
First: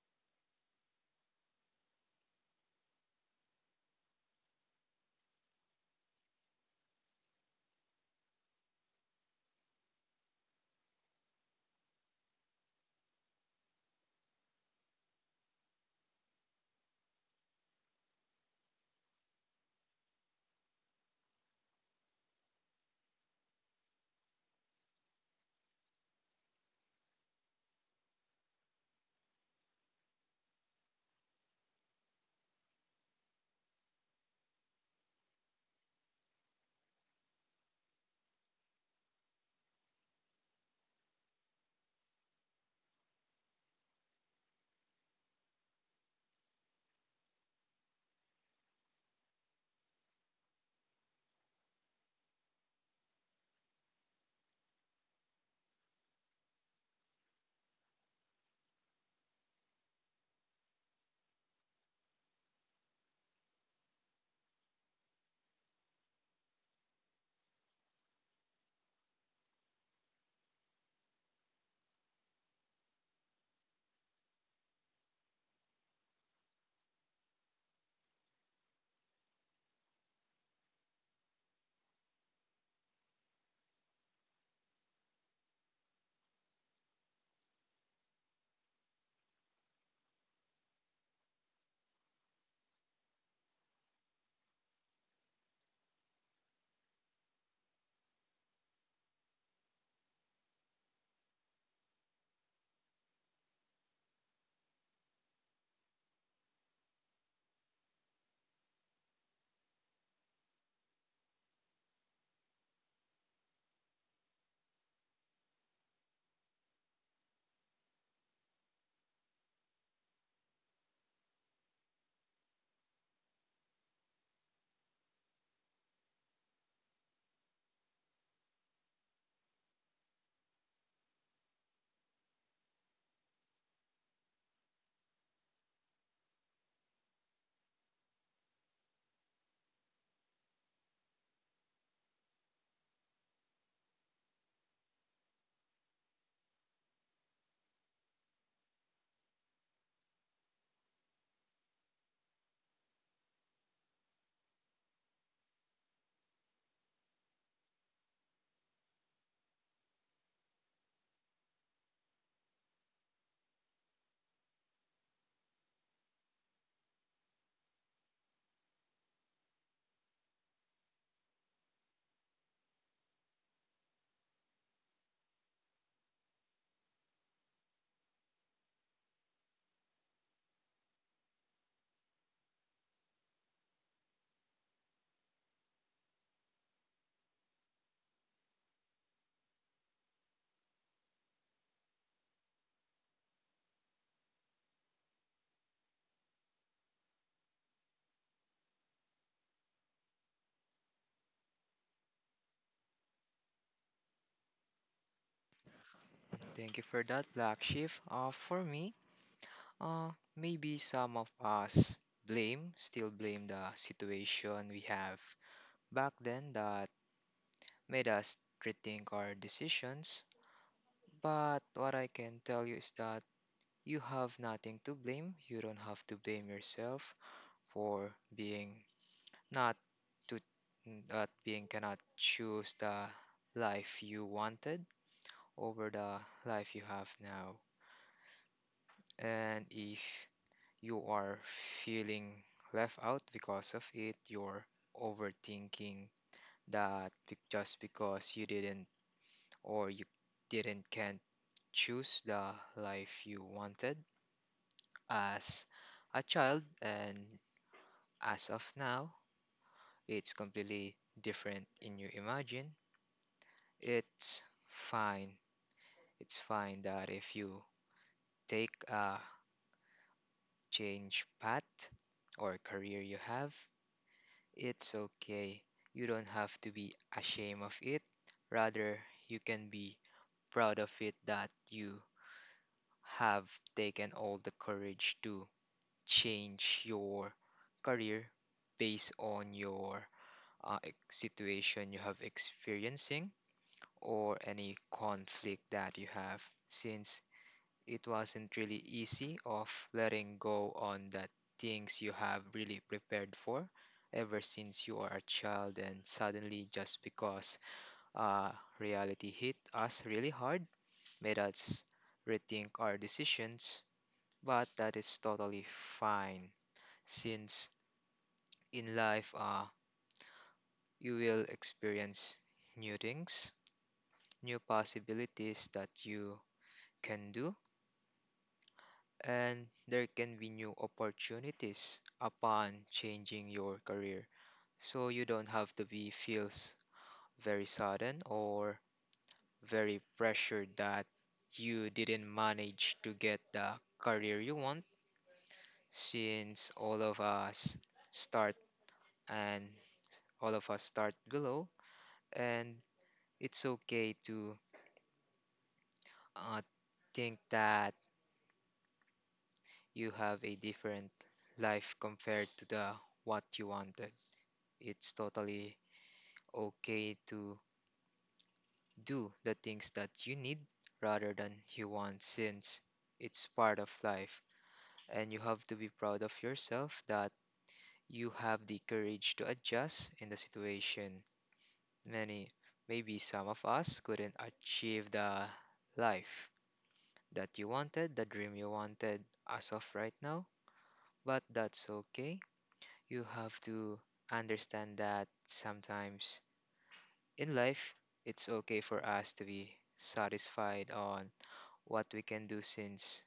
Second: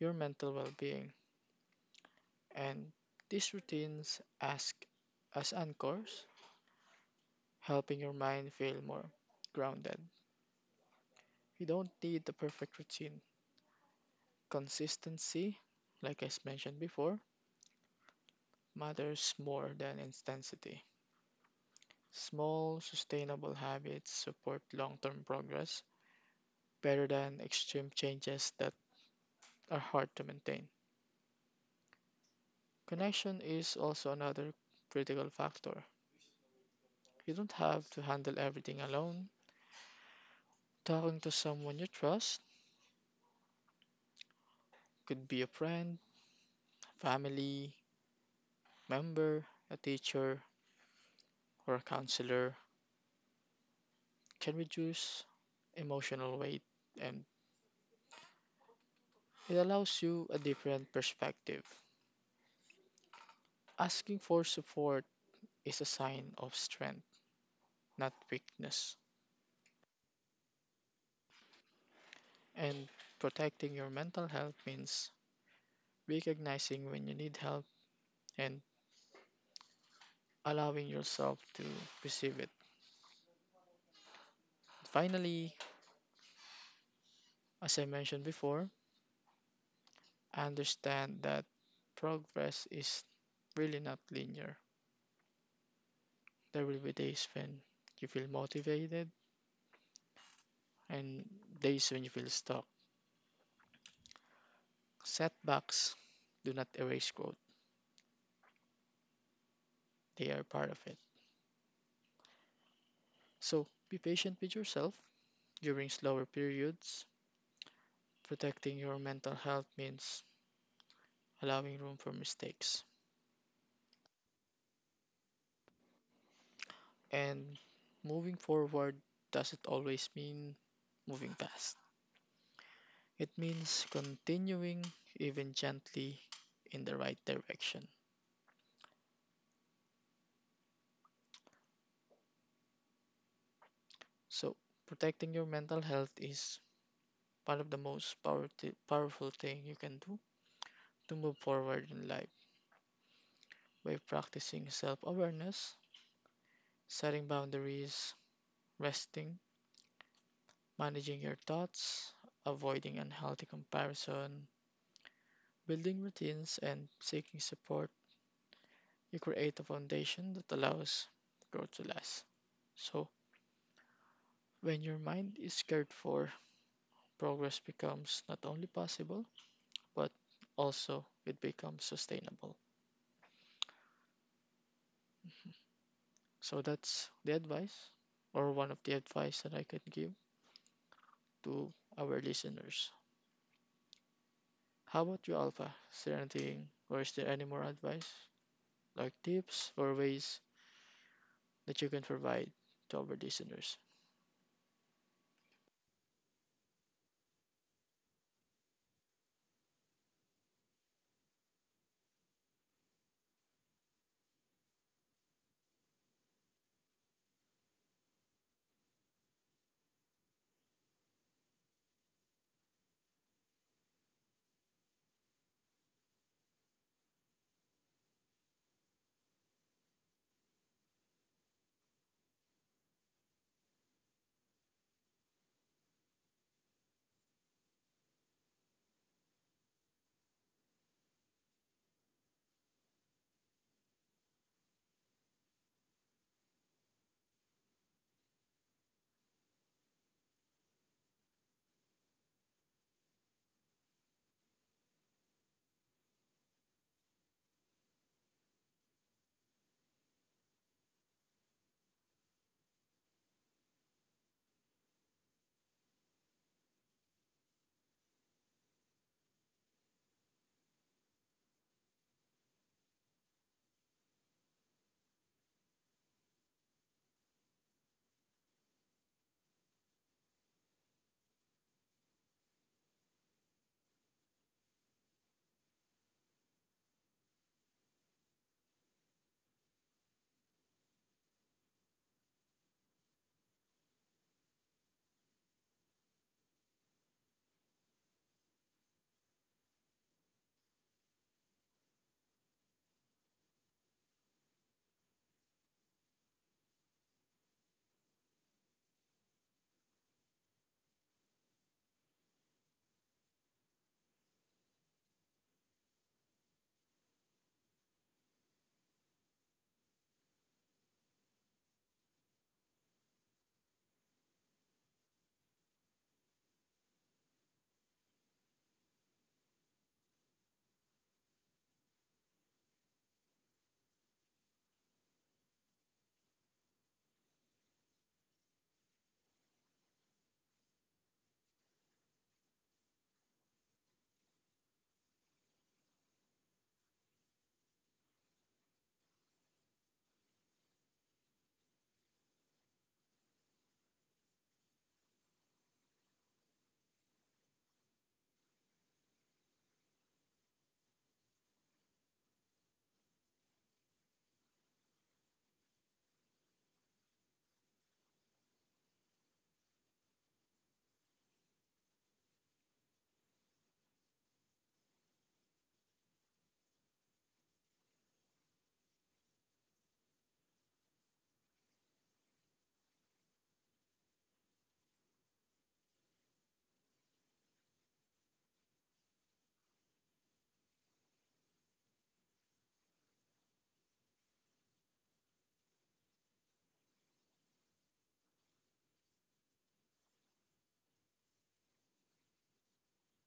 your mental well being. And these routines ask as anchors helping your mind feel more grounded. You don't need the perfect routine. Consistency, like I s- mentioned before, matters more than intensity. Small, sustainable habits support long term progress better than extreme changes that are hard to maintain. Connection is also another critical factor. You don't have to handle everything alone. Talking to someone you trust, could be a friend, family member, a teacher, or a counselor, can reduce emotional weight and it allows you a different perspective. Asking for support is a sign of strength, not weakness. And protecting your mental health means recognizing when you need help and allowing yourself to receive it. Finally, as I mentioned before, understand that progress is really not linear. There will be days when you feel motivated and days when you feel stuck. Setbacks do not erase growth, they are part of it. So be patient with yourself during slower periods. Protecting your mental health means allowing room for mistakes. And moving forward doesn't always mean moving fast, it means continuing even gently in the right direction. So protecting your mental health is one of the most power- powerful thing you can do to move forward in life. By practicing self awareness, setting boundaries, resting, managing your thoughts, avoiding unhealthy comparison, building routines, and seeking support, you create a foundation that allows growth to last. So, when your mind is cared for, progress becomes not only possible, but also it becomes sustainable. So, that's the advice, or one of the advice that I could give to our listeners. How about you, Alpha? Is there anything or is there any more advice, like tips or ways that you can provide to our listeners?
Thank you for that, Black Sheep. Uh, for me, uh, maybe some of us blame, still blame the situation we have back then that made us rethink our decisions. But what I can tell you is that you have nothing to blame. You don't have to blame yourself for being not to not being cannot choose the life you wanted over the life you have now. And if you are feeling left out because of it, you're overthinking that be- just because you didn't or you didn't can't choose the life you wanted as a child, and as of now, it's completely different in your imagine. It's fine. It's fine that if you take a change path or career you have, it's okay. You don't have to be ashamed of it. Rather, you can be proud of it that you have taken all the courage to change your career based on your uh, ex- situation you have experiencing or any conflict that you have since it wasn't really easy of letting go on the things you have really prepared for ever since you are a child and suddenly just because uh, reality hit us really hard made us rethink our decisions, but that is totally fine since in life, uh, you will experience new things, new possibilities that you can do, and there can be new opportunities upon changing your career. So you don't have to be feels very sudden or very pressured that you didn't manage to get the career you want since all of us start and all of us start below, and it's okay to uh, think that you have a different life compared to the what you wanted. It's totally okay to do the things that you need rather than you want since it's part of life, and you have to be proud of yourself that you have the courage to adjust in the situation. Many Maybe some of us couldn't achieve the life that you wanted, the dream you wanted as of right now, but that's okay. You have to understand that sometimes in life it's okay for us to be satisfied on what we can do since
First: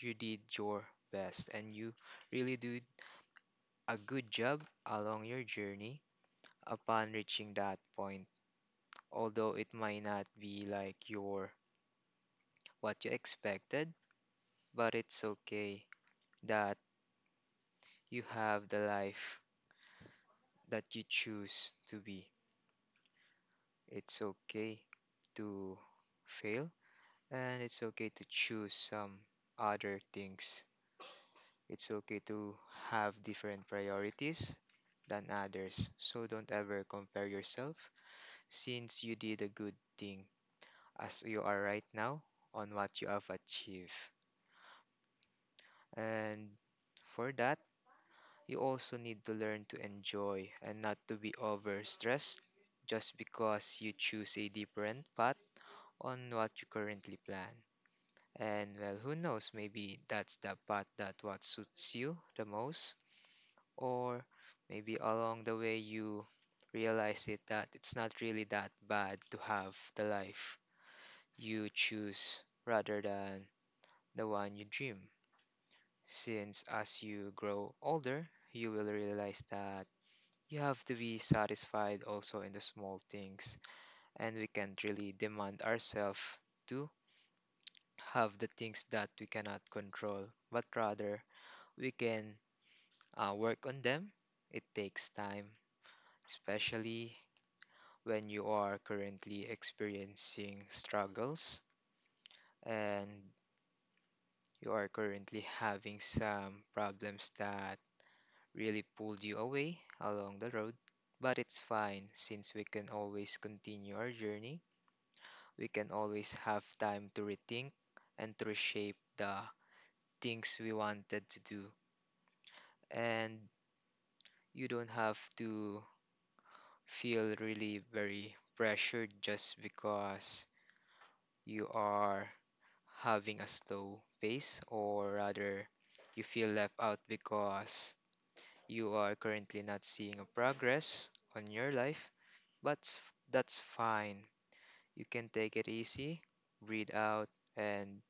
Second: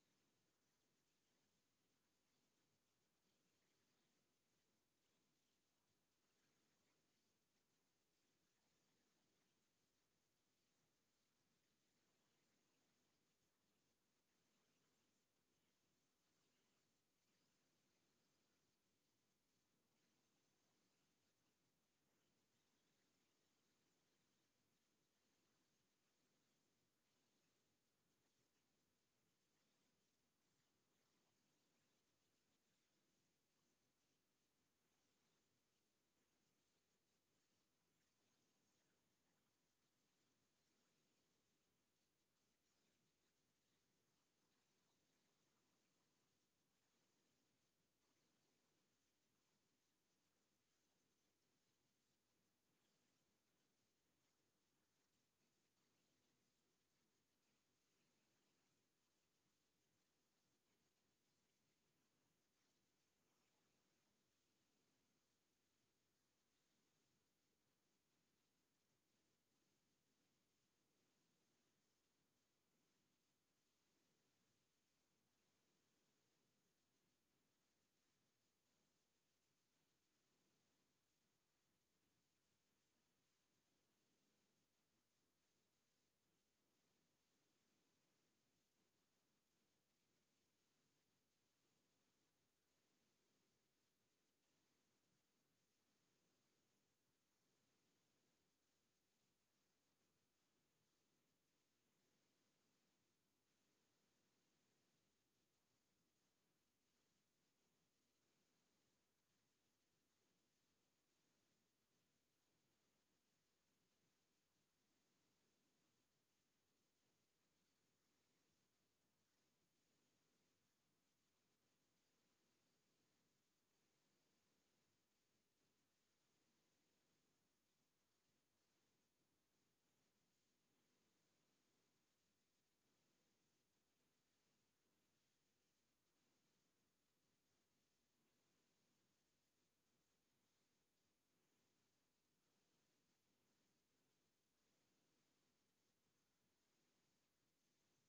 you did your best and you really did a good job along your journey upon reaching that point, although it might not be like your what you expected, but it's okay that you have the life that you choose to be. It's okay to fail. And it's okay to choose some other things. It's okay to have different priorities than others. So don't ever compare yourself since you did a good thing as you are right now on what you have achieved. And for that, you also need to learn to enjoy and not to be overstressed just because you choose a different path on what you currently plan. And well, who knows, maybe that's the path that what suits you the most, or maybe along the way you realize it that it's not really that bad to have the life you choose rather than the one you dream. Since as you grow older, you will realize that you have to be satisfied also in the small things, and we can't really demand ourselves to have the things that we cannot control, but rather we can uh, work on them. It takes time, especially when you are currently experiencing struggles and you are currently having some problems that really pulled you away along the road. But it's fine since we can always continue our journey. We can always have time to rethink and to reshape the things we wanted to do. And you don't have to feel really very pressured just because you are having a slow pace, or rather, you feel left out because you are currently not seeing a progress on your life. But s- that's fine. You can take it easy, breathe out, and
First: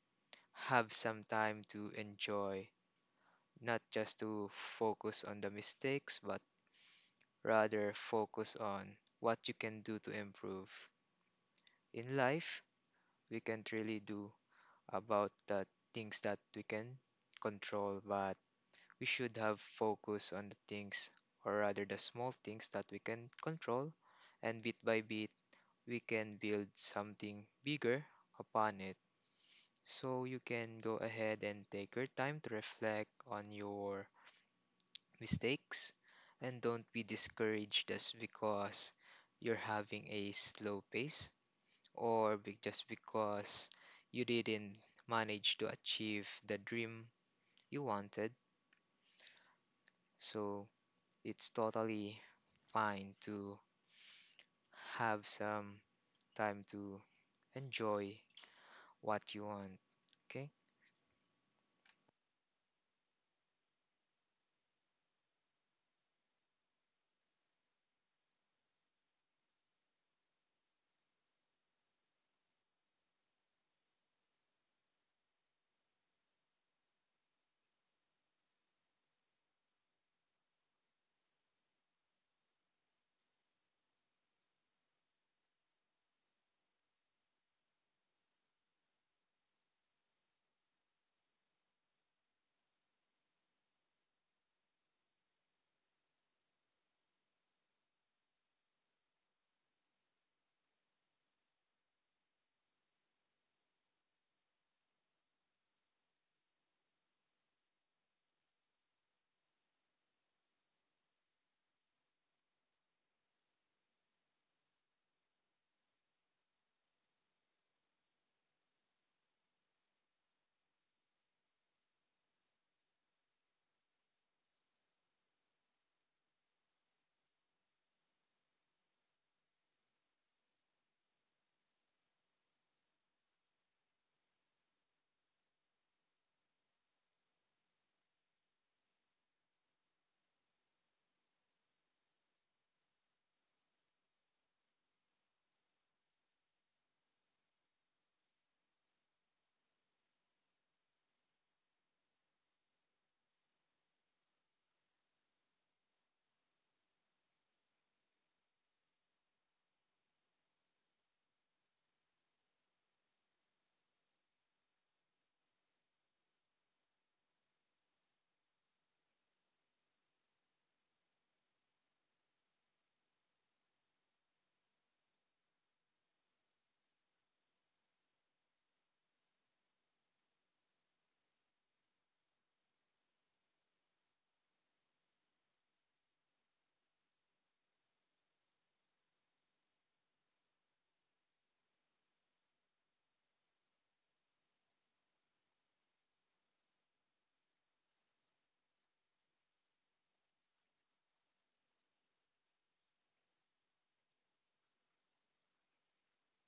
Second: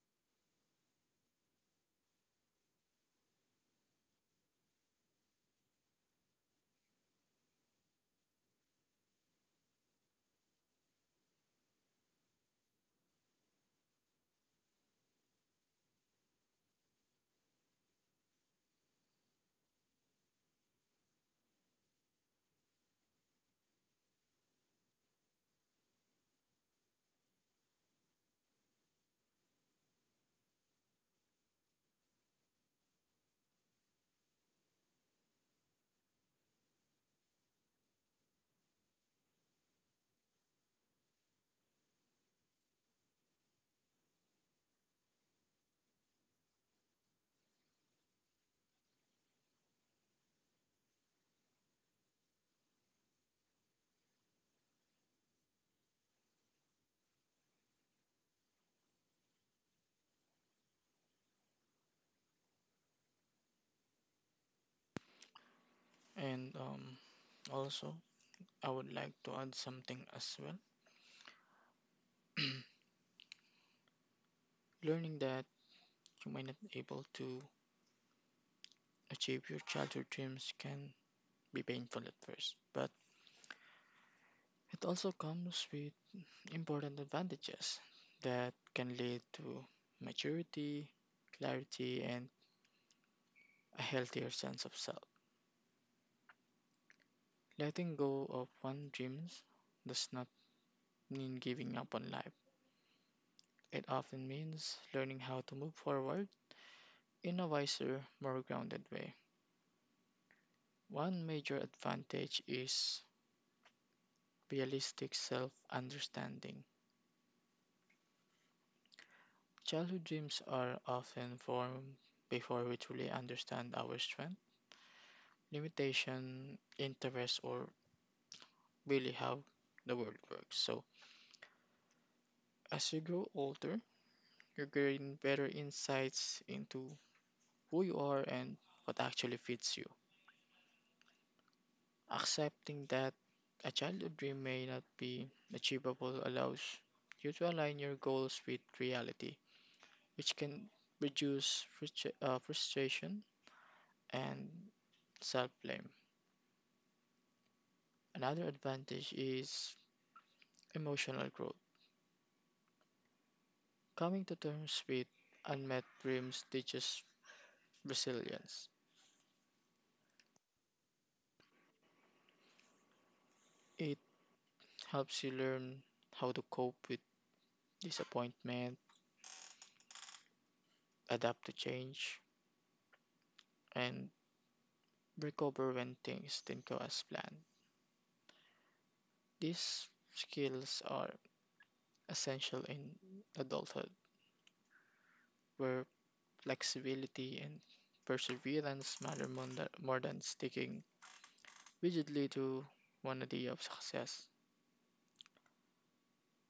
have some time to enjoy, not just to focus on the mistakes, but rather focus on what you can do to improve in life. We can't really do about the things that we can control, but we should have focus on the things, or rather the small things that we can control, and bit by bit, we can build something bigger upon it. So you can go ahead and take your time to reflect on your mistakes and don't be discouraged just because you're having a slow pace or be- just because you didn't manage to achieve the dream you wanted. So it's totally fine to have some time to enjoy what you want. Okay?
And um, also, I would like to add something as well. [clears throat] Learning that you might not be able to achieve your childhood dreams can be painful at first, but it also comes with important advantages that can lead to maturity, clarity, and a healthier sense of self. Letting go of one's dreams does not mean giving up on life. It often means learning how to move forward in a wiser, more grounded way. One major advantage is realistic self understanding. Childhood dreams are often formed before we truly understand our strength, limitation, interests, or really how the world works. So, as you grow older, you gain better insights into who you are and what actually fits you. Accepting that a childhood dream may not be achievable allows you to align your goals with reality, which can reduce frustra- uh, frustration and self blame. Another advantage is emotional growth. Coming to terms with unmet dreams teaches resilience. It helps you learn how to cope with disappointment, adapt to change, and recover when things didn't go as planned. These skills are essential in adulthood, where flexibility and perseverance matter more than, more than sticking rigidly to one idea of success.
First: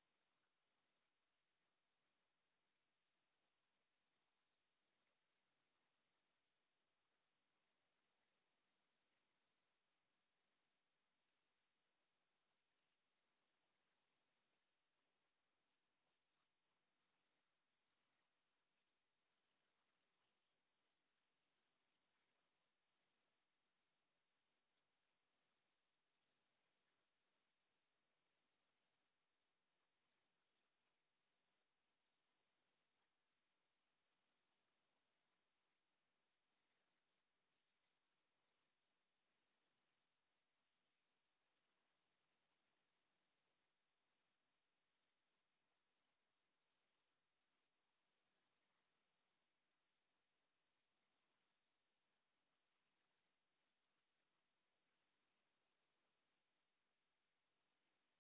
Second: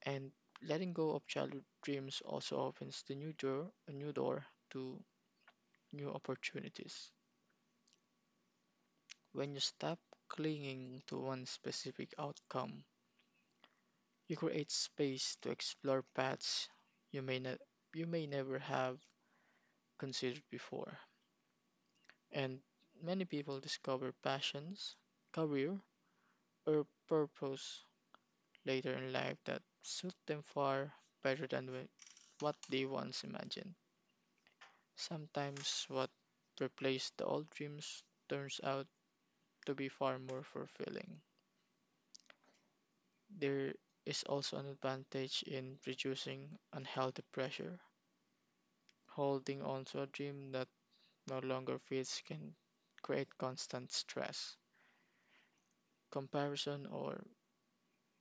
And letting go of childhood dreams also opens the new door, a new door to new opportunities. When you stop clinging to one specific outcome, you create space to explore paths you may not you may never have considered before, and many people discover passions, career, or purpose later in life that suit them far better than wh- what they once imagined. Sometimes what replaced the old dreams turns out to be far more fulfilling. There is also an advantage in reducing unhealthy pressure. Holding on to a dream that no longer fits can create constant stress, comparison, or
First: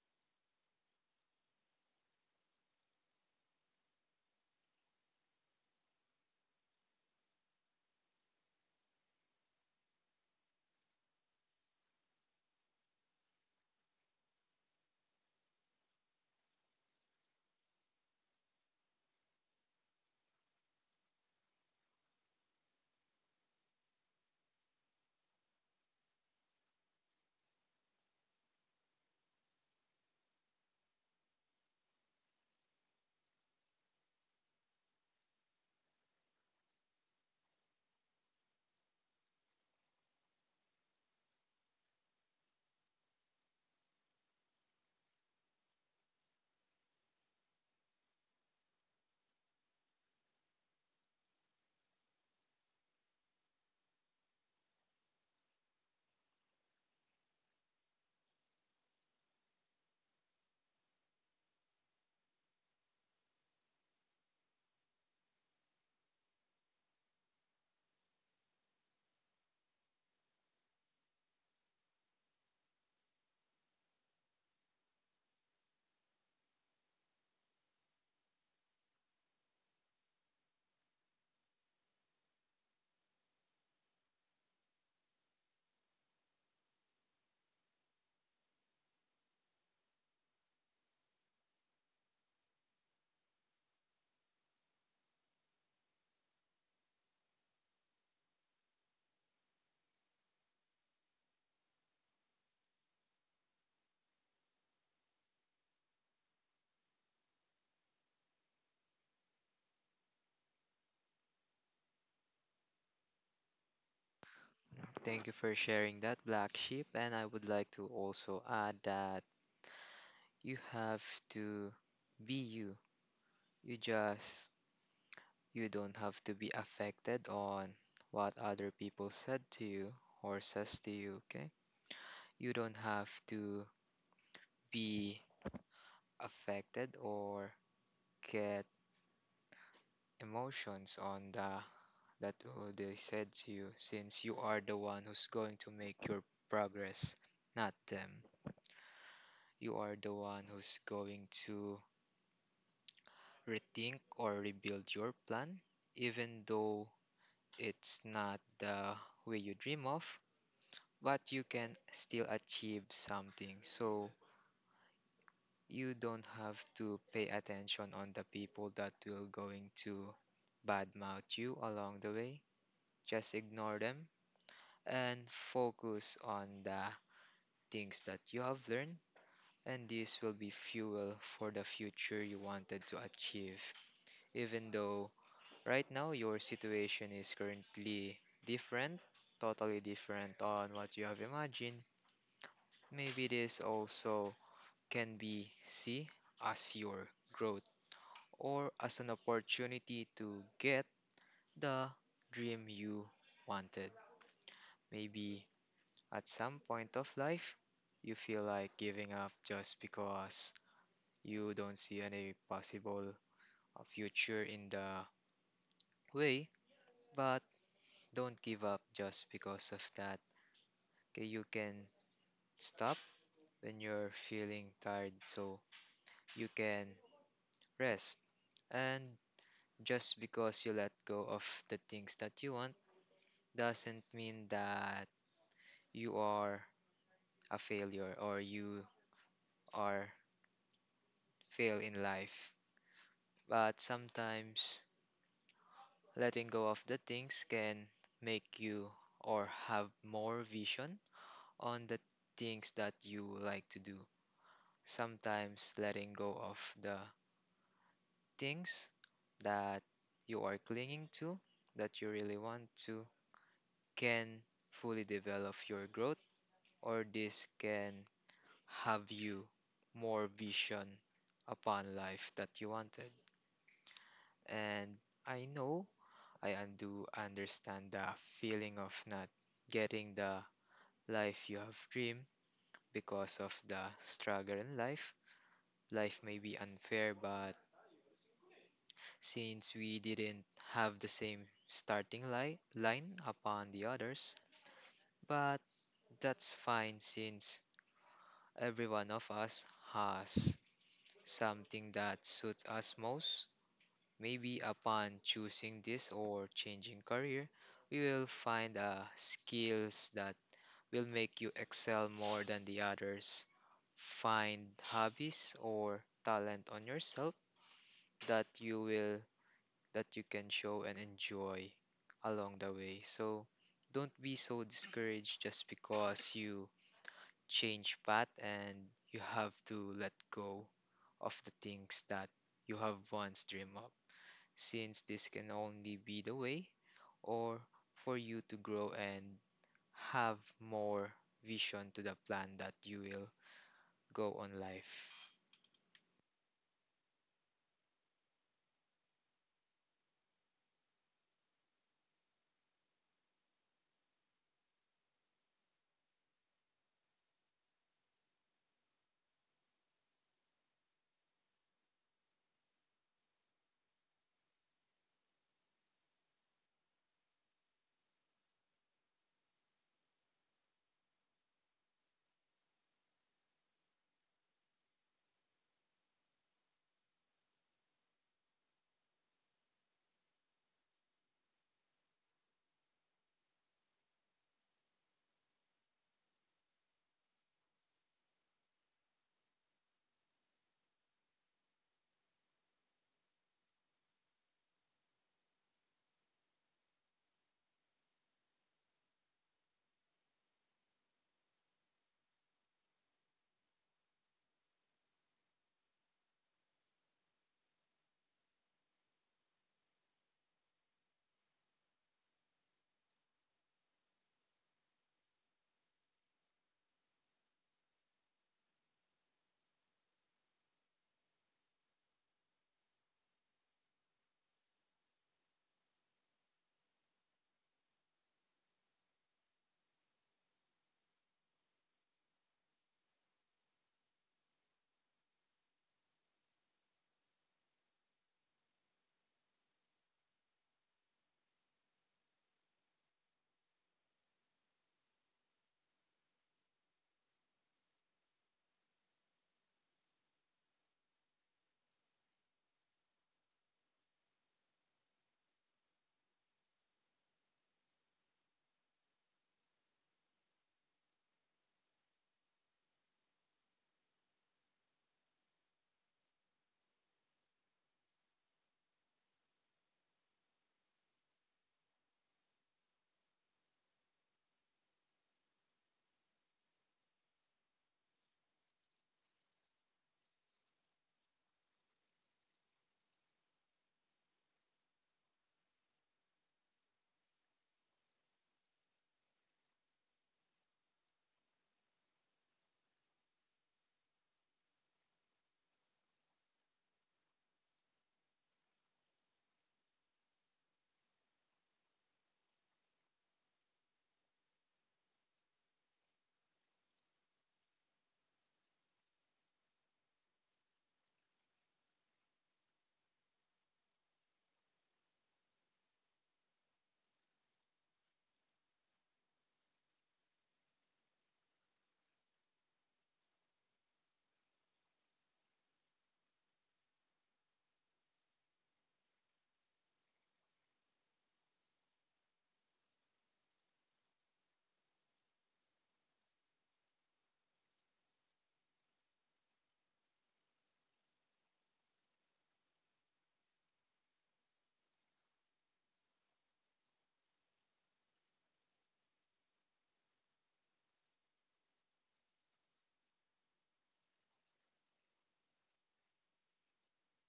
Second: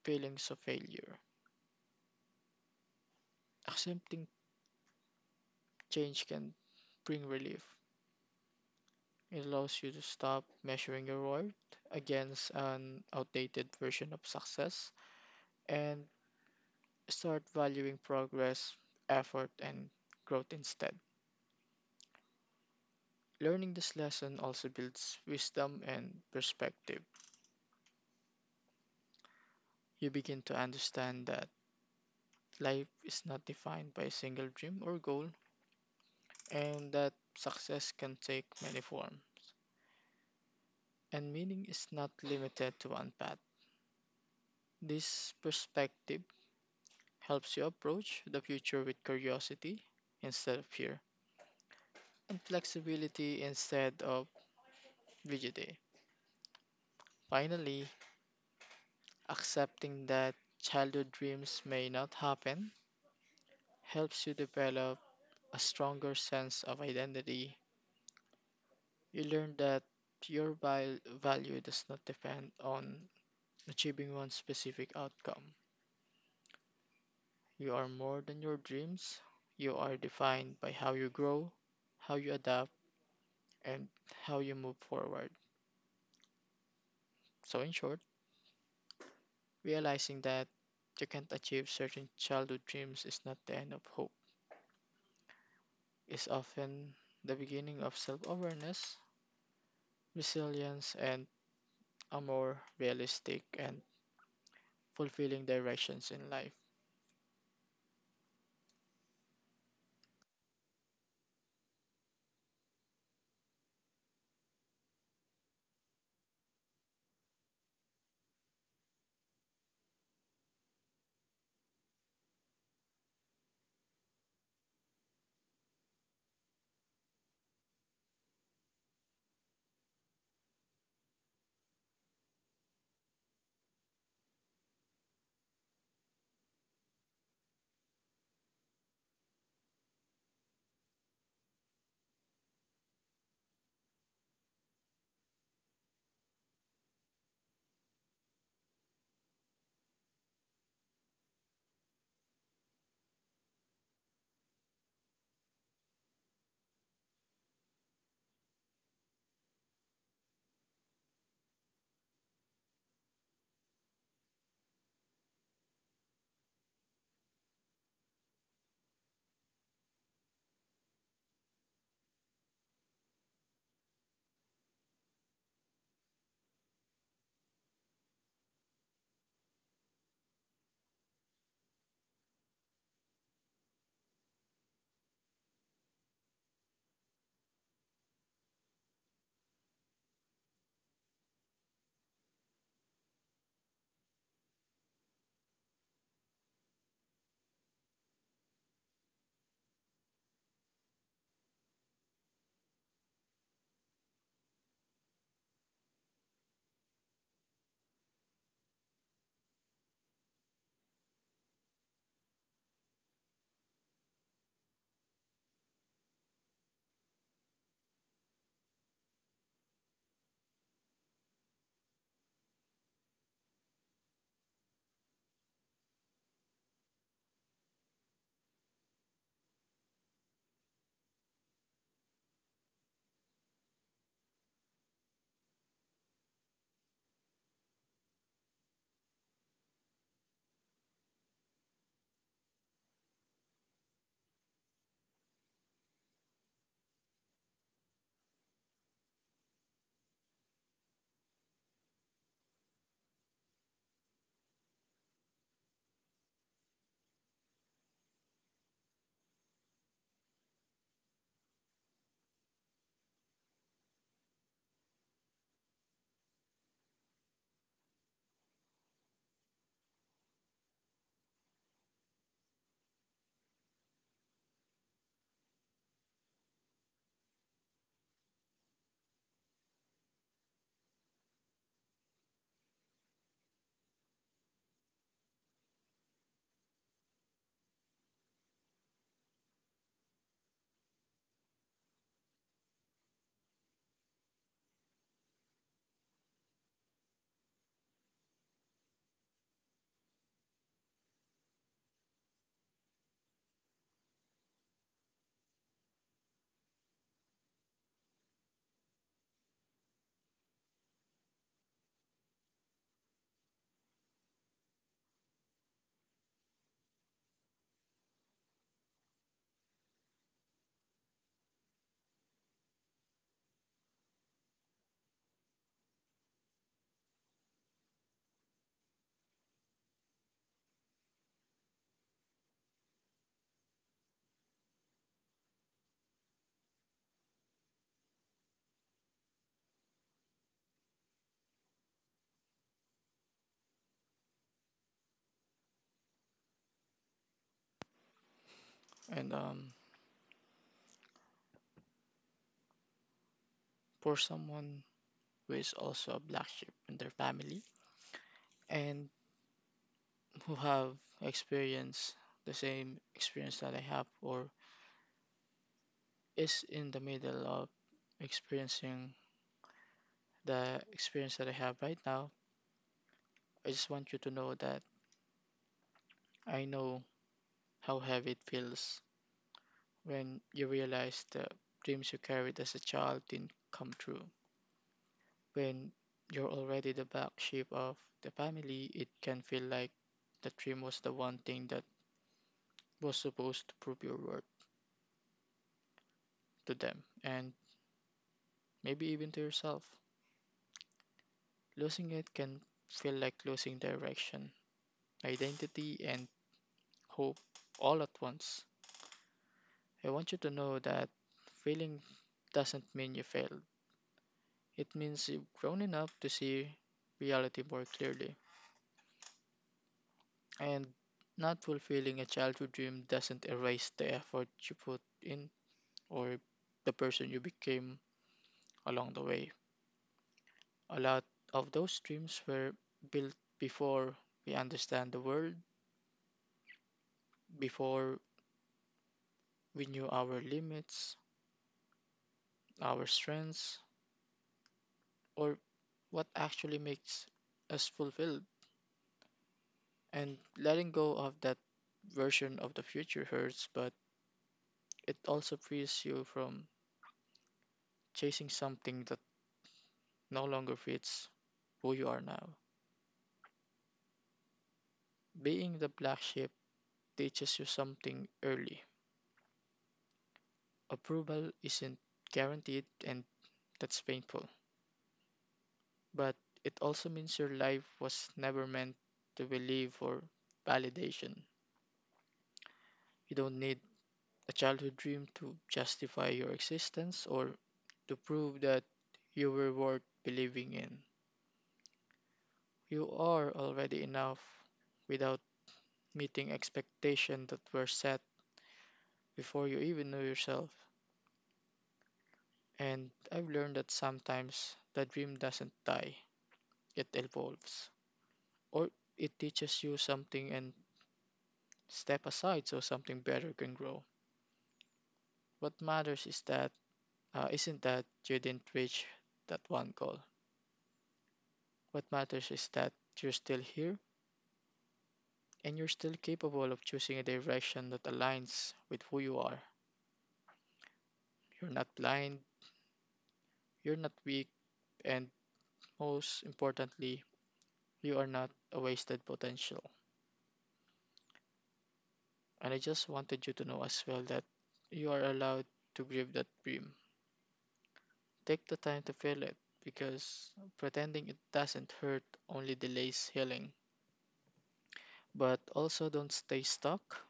feelings of failure. Accepting change can bring relief. It allows you to stop measuring your worth against an outdated version of success and start valuing progress, effort, and growth instead. Learning this lesson also builds wisdom and perspective. You begin to understand that life is not defined by a single dream or goal, and that success can take many forms, and meaning is not limited to one path. This perspective helps you approach the future with curiosity instead of fear, and flexibility instead of rigidity. Finally, accepting that childhood dreams may not happen helps you develop a stronger sense of identity. You learn that your val- value does not depend on achieving one specific outcome. You are more than your dreams. You are defined by how you grow, how you adapt, and how you move forward. So, in short, realizing that you can't achieve certain childhood dreams is not the end of hope, it's often the beginning of self awareness, resilience, and a more realistic and fulfilling directions in life.
Uh, Thank you for sharing that, Black Sheep. And I would like to also add that you have to be you. You just, you don't have to be affected on what other people said to you or says to you, okay? You don't have to be affected or get emotions on the that what they said to you since you are the one who's going to make your progress, not them. You are the one who's going to rethink or rebuild your plan even though it's not the way you dream of, but you can still achieve something. So you don't have to pay attention on the people that will going to badmouth you along the way. Just ignore them and focus on the things that you have learned, and this will be fuel for the future you wanted to achieve. Even though right now your situation is currently different, totally different on what you have imagined, maybe this also can be see as your growth or as an opportunity to get the dream you wanted. Maybe at some point of life, you feel like giving up just because you don't see any possible uh, future in the way, but don't give up just because of that. Okay, you can stop when you're feeling tired, so you can rest. And just because you let go of the things that you want, doesn't mean that you are a failure or you are fail in life. But sometimes letting go of the things can make you or have more vision on the things that you like to do. Sometimes letting go of the things that you are clinging to, that you really want to, can fully develop your growth, or this can have you more vision upon life that you wanted. And I know I undo understand the feeling of not getting the life you have dreamed because of the struggle in life. Life may be unfair, but since we didn't have the same starting li- line upon the others, but that's fine since every one of us has something that suits us most. Maybe upon choosing this or changing career, we will find uh, skills that will make you excel more than the others. Find hobbies or talent on yourself that you will that you can show and enjoy along the way. So don't be so discouraged just because you change path and you have to let go of the things that you have once dreamed of since this can only be the way or for you to grow and have more vision to the plan that you will go on life.
And um, for someone who is also a black sheep in their family and who have experienced the same experience that I have or is in the middle of experiencing the experience that I have right now, I just want you to know that I know how heavy it feels when you realize the dreams you carried as a child didn't come true. When you're already the black sheep of the family, it can feel like the dream was the one thing that was supposed to prove your worth to them and maybe even to yourself. Losing it can feel like losing direction, identity, and hope all at once. I want you to know that failing doesn't mean you failed. It means you've grown enough to see reality more clearly. And not fulfilling a childhood dream doesn't erase the effort you put in or the person you became along the way. A lot of those dreams were built before we understand the world, before we knew our limits, our strengths, or what actually makes us fulfilled. And letting go of that version of the future hurts, but it also frees you from chasing something that no longer fits who you are now. Being the black sheep teaches you something early. Approval isn't guaranteed, and that's painful. But it also means your life was never meant to believe for validation. You don't need a childhood dream to justify your existence or to prove that you were worth believing in. You are already enough without meeting expectations that were set before you even know yourself. And I've learned that sometimes the dream doesn't die, it evolves. Or it teaches you something and step aside so something better can grow. What matters is that uh, isn't that you didn't reach that one goal. What matters is that you're still here and you're still capable of choosing a direction that aligns with who you are. You're not blind, you're not weak, and most importantly, you are not a wasted potential. And I just wanted you to know as well that you are allowed to grieve that dream. Take the time to feel it because pretending it doesn't hurt only delays healing. But also don't stay stuck.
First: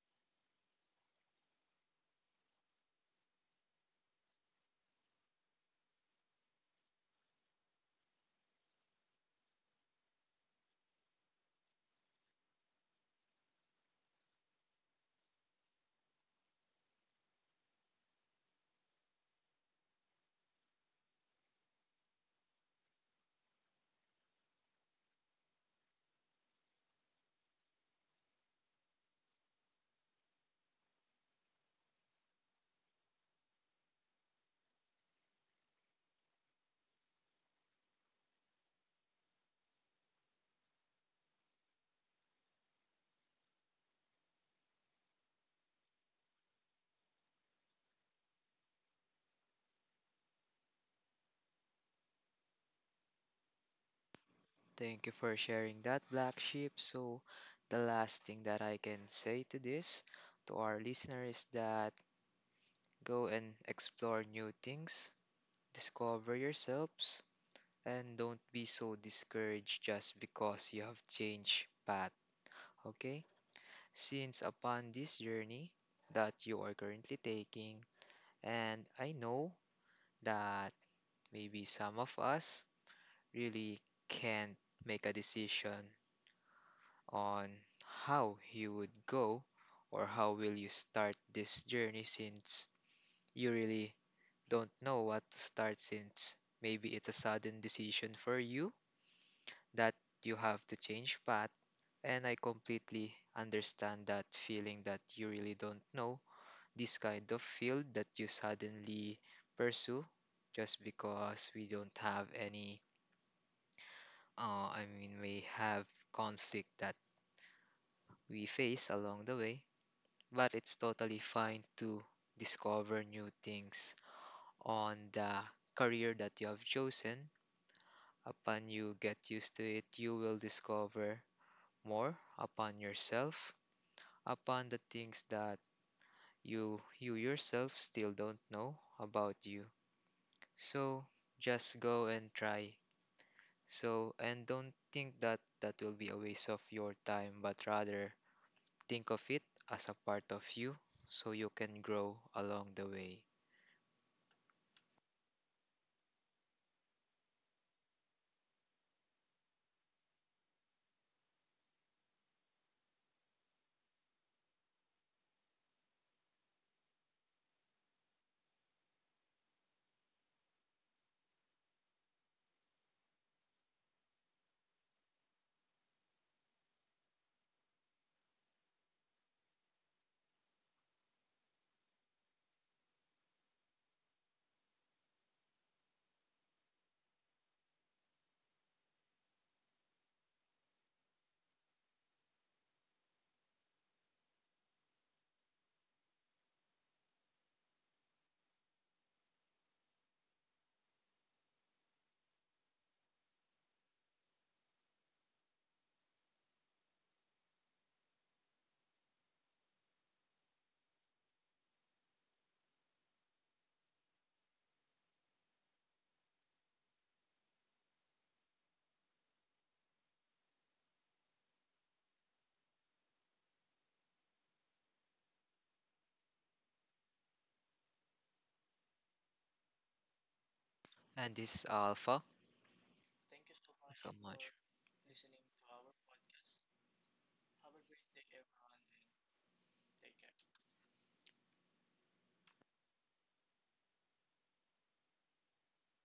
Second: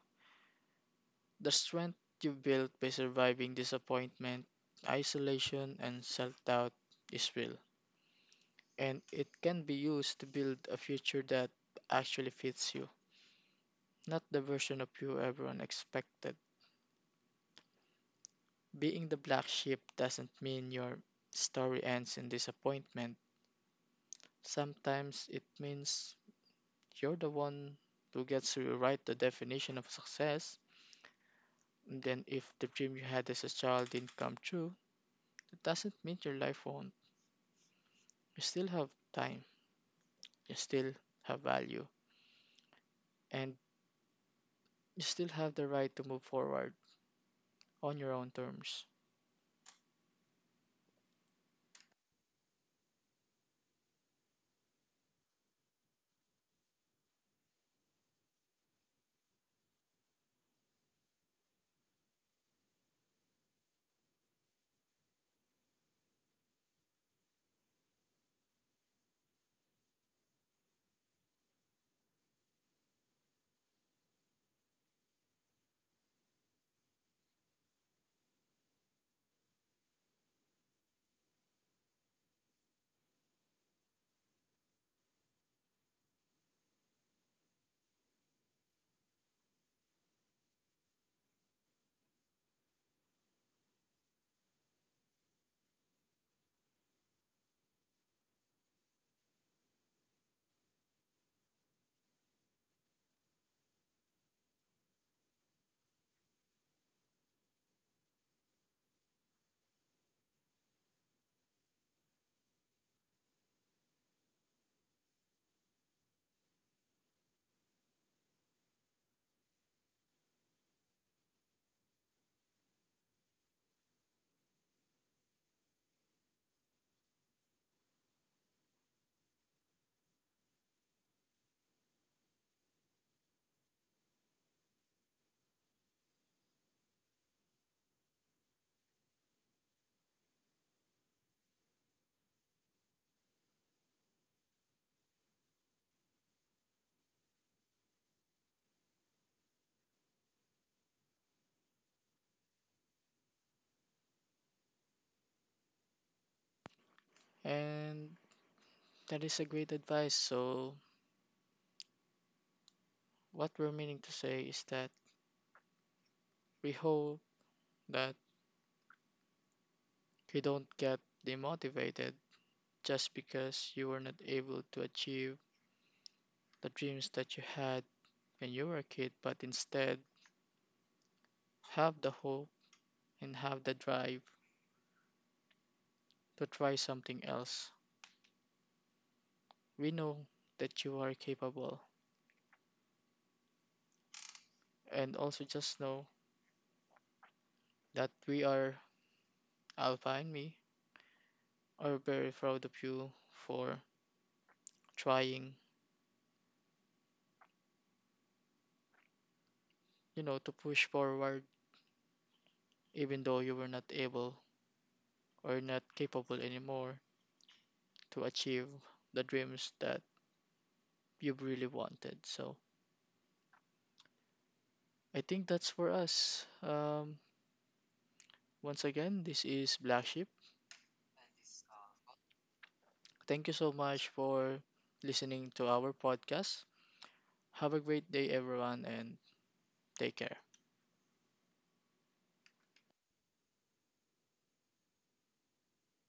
The strength you built by surviving disappointment, isolation, and self doubt is real. And it can be used to build a future that actually fits you, not the version of you everyone expected. Being the black sheep doesn't mean your story ends in disappointment. Sometimes it means you're the one who gets to rewrite the definition of success. And then, if the dream you had as a child didn't come true, it doesn't mean your life won't. You still have time, you still have value, and you still have the right to move forward on your own terms.
Thank you for sharing that, Black Sheep. So, the last thing that I can say to this, to our listeners, is that go and explore new things, discover yourselves, and don't be so discouraged just because you have changed path. Okay? Since upon this journey that you are currently taking. And I know that maybe some of us really can't make a decision on how you would go or how will you start this journey since you really don't know what to start since maybe it's a sudden decision for you that you have to change path, and I completely understand that feeling that you really don't know this kind of field that you suddenly pursue just because we don't have any, uh, I mean, we have conflict that we face along the way. But it's totally fine to discover new things on the career that you have chosen. Upon you get used to it, you will discover more upon yourself, upon the things that you you yourself still don't know about you. So just go and try. So, and don't think that that will be a waste of your time, but rather think of it as a part of you so you can grow along the way.
And that is a great advice. So, what we're meaning to say is that we hope that you don't get demotivated just because you were not able to achieve the dreams that you had when you were a kid, but instead have the hope and have the drive to try something else. We know that you are capable, and also just know that we are, Alpha and me, are very proud of you for trying, you know, to push forward even though you were not able or not capable anymore to achieve the dreams that you really wanted. So I think that's for us. Um, once again, this is Black Sheep.
And this is Alpha. Thank
Thank
you
you so much
so much.
for listening to our podcast. Have a great day, everyone, and take care.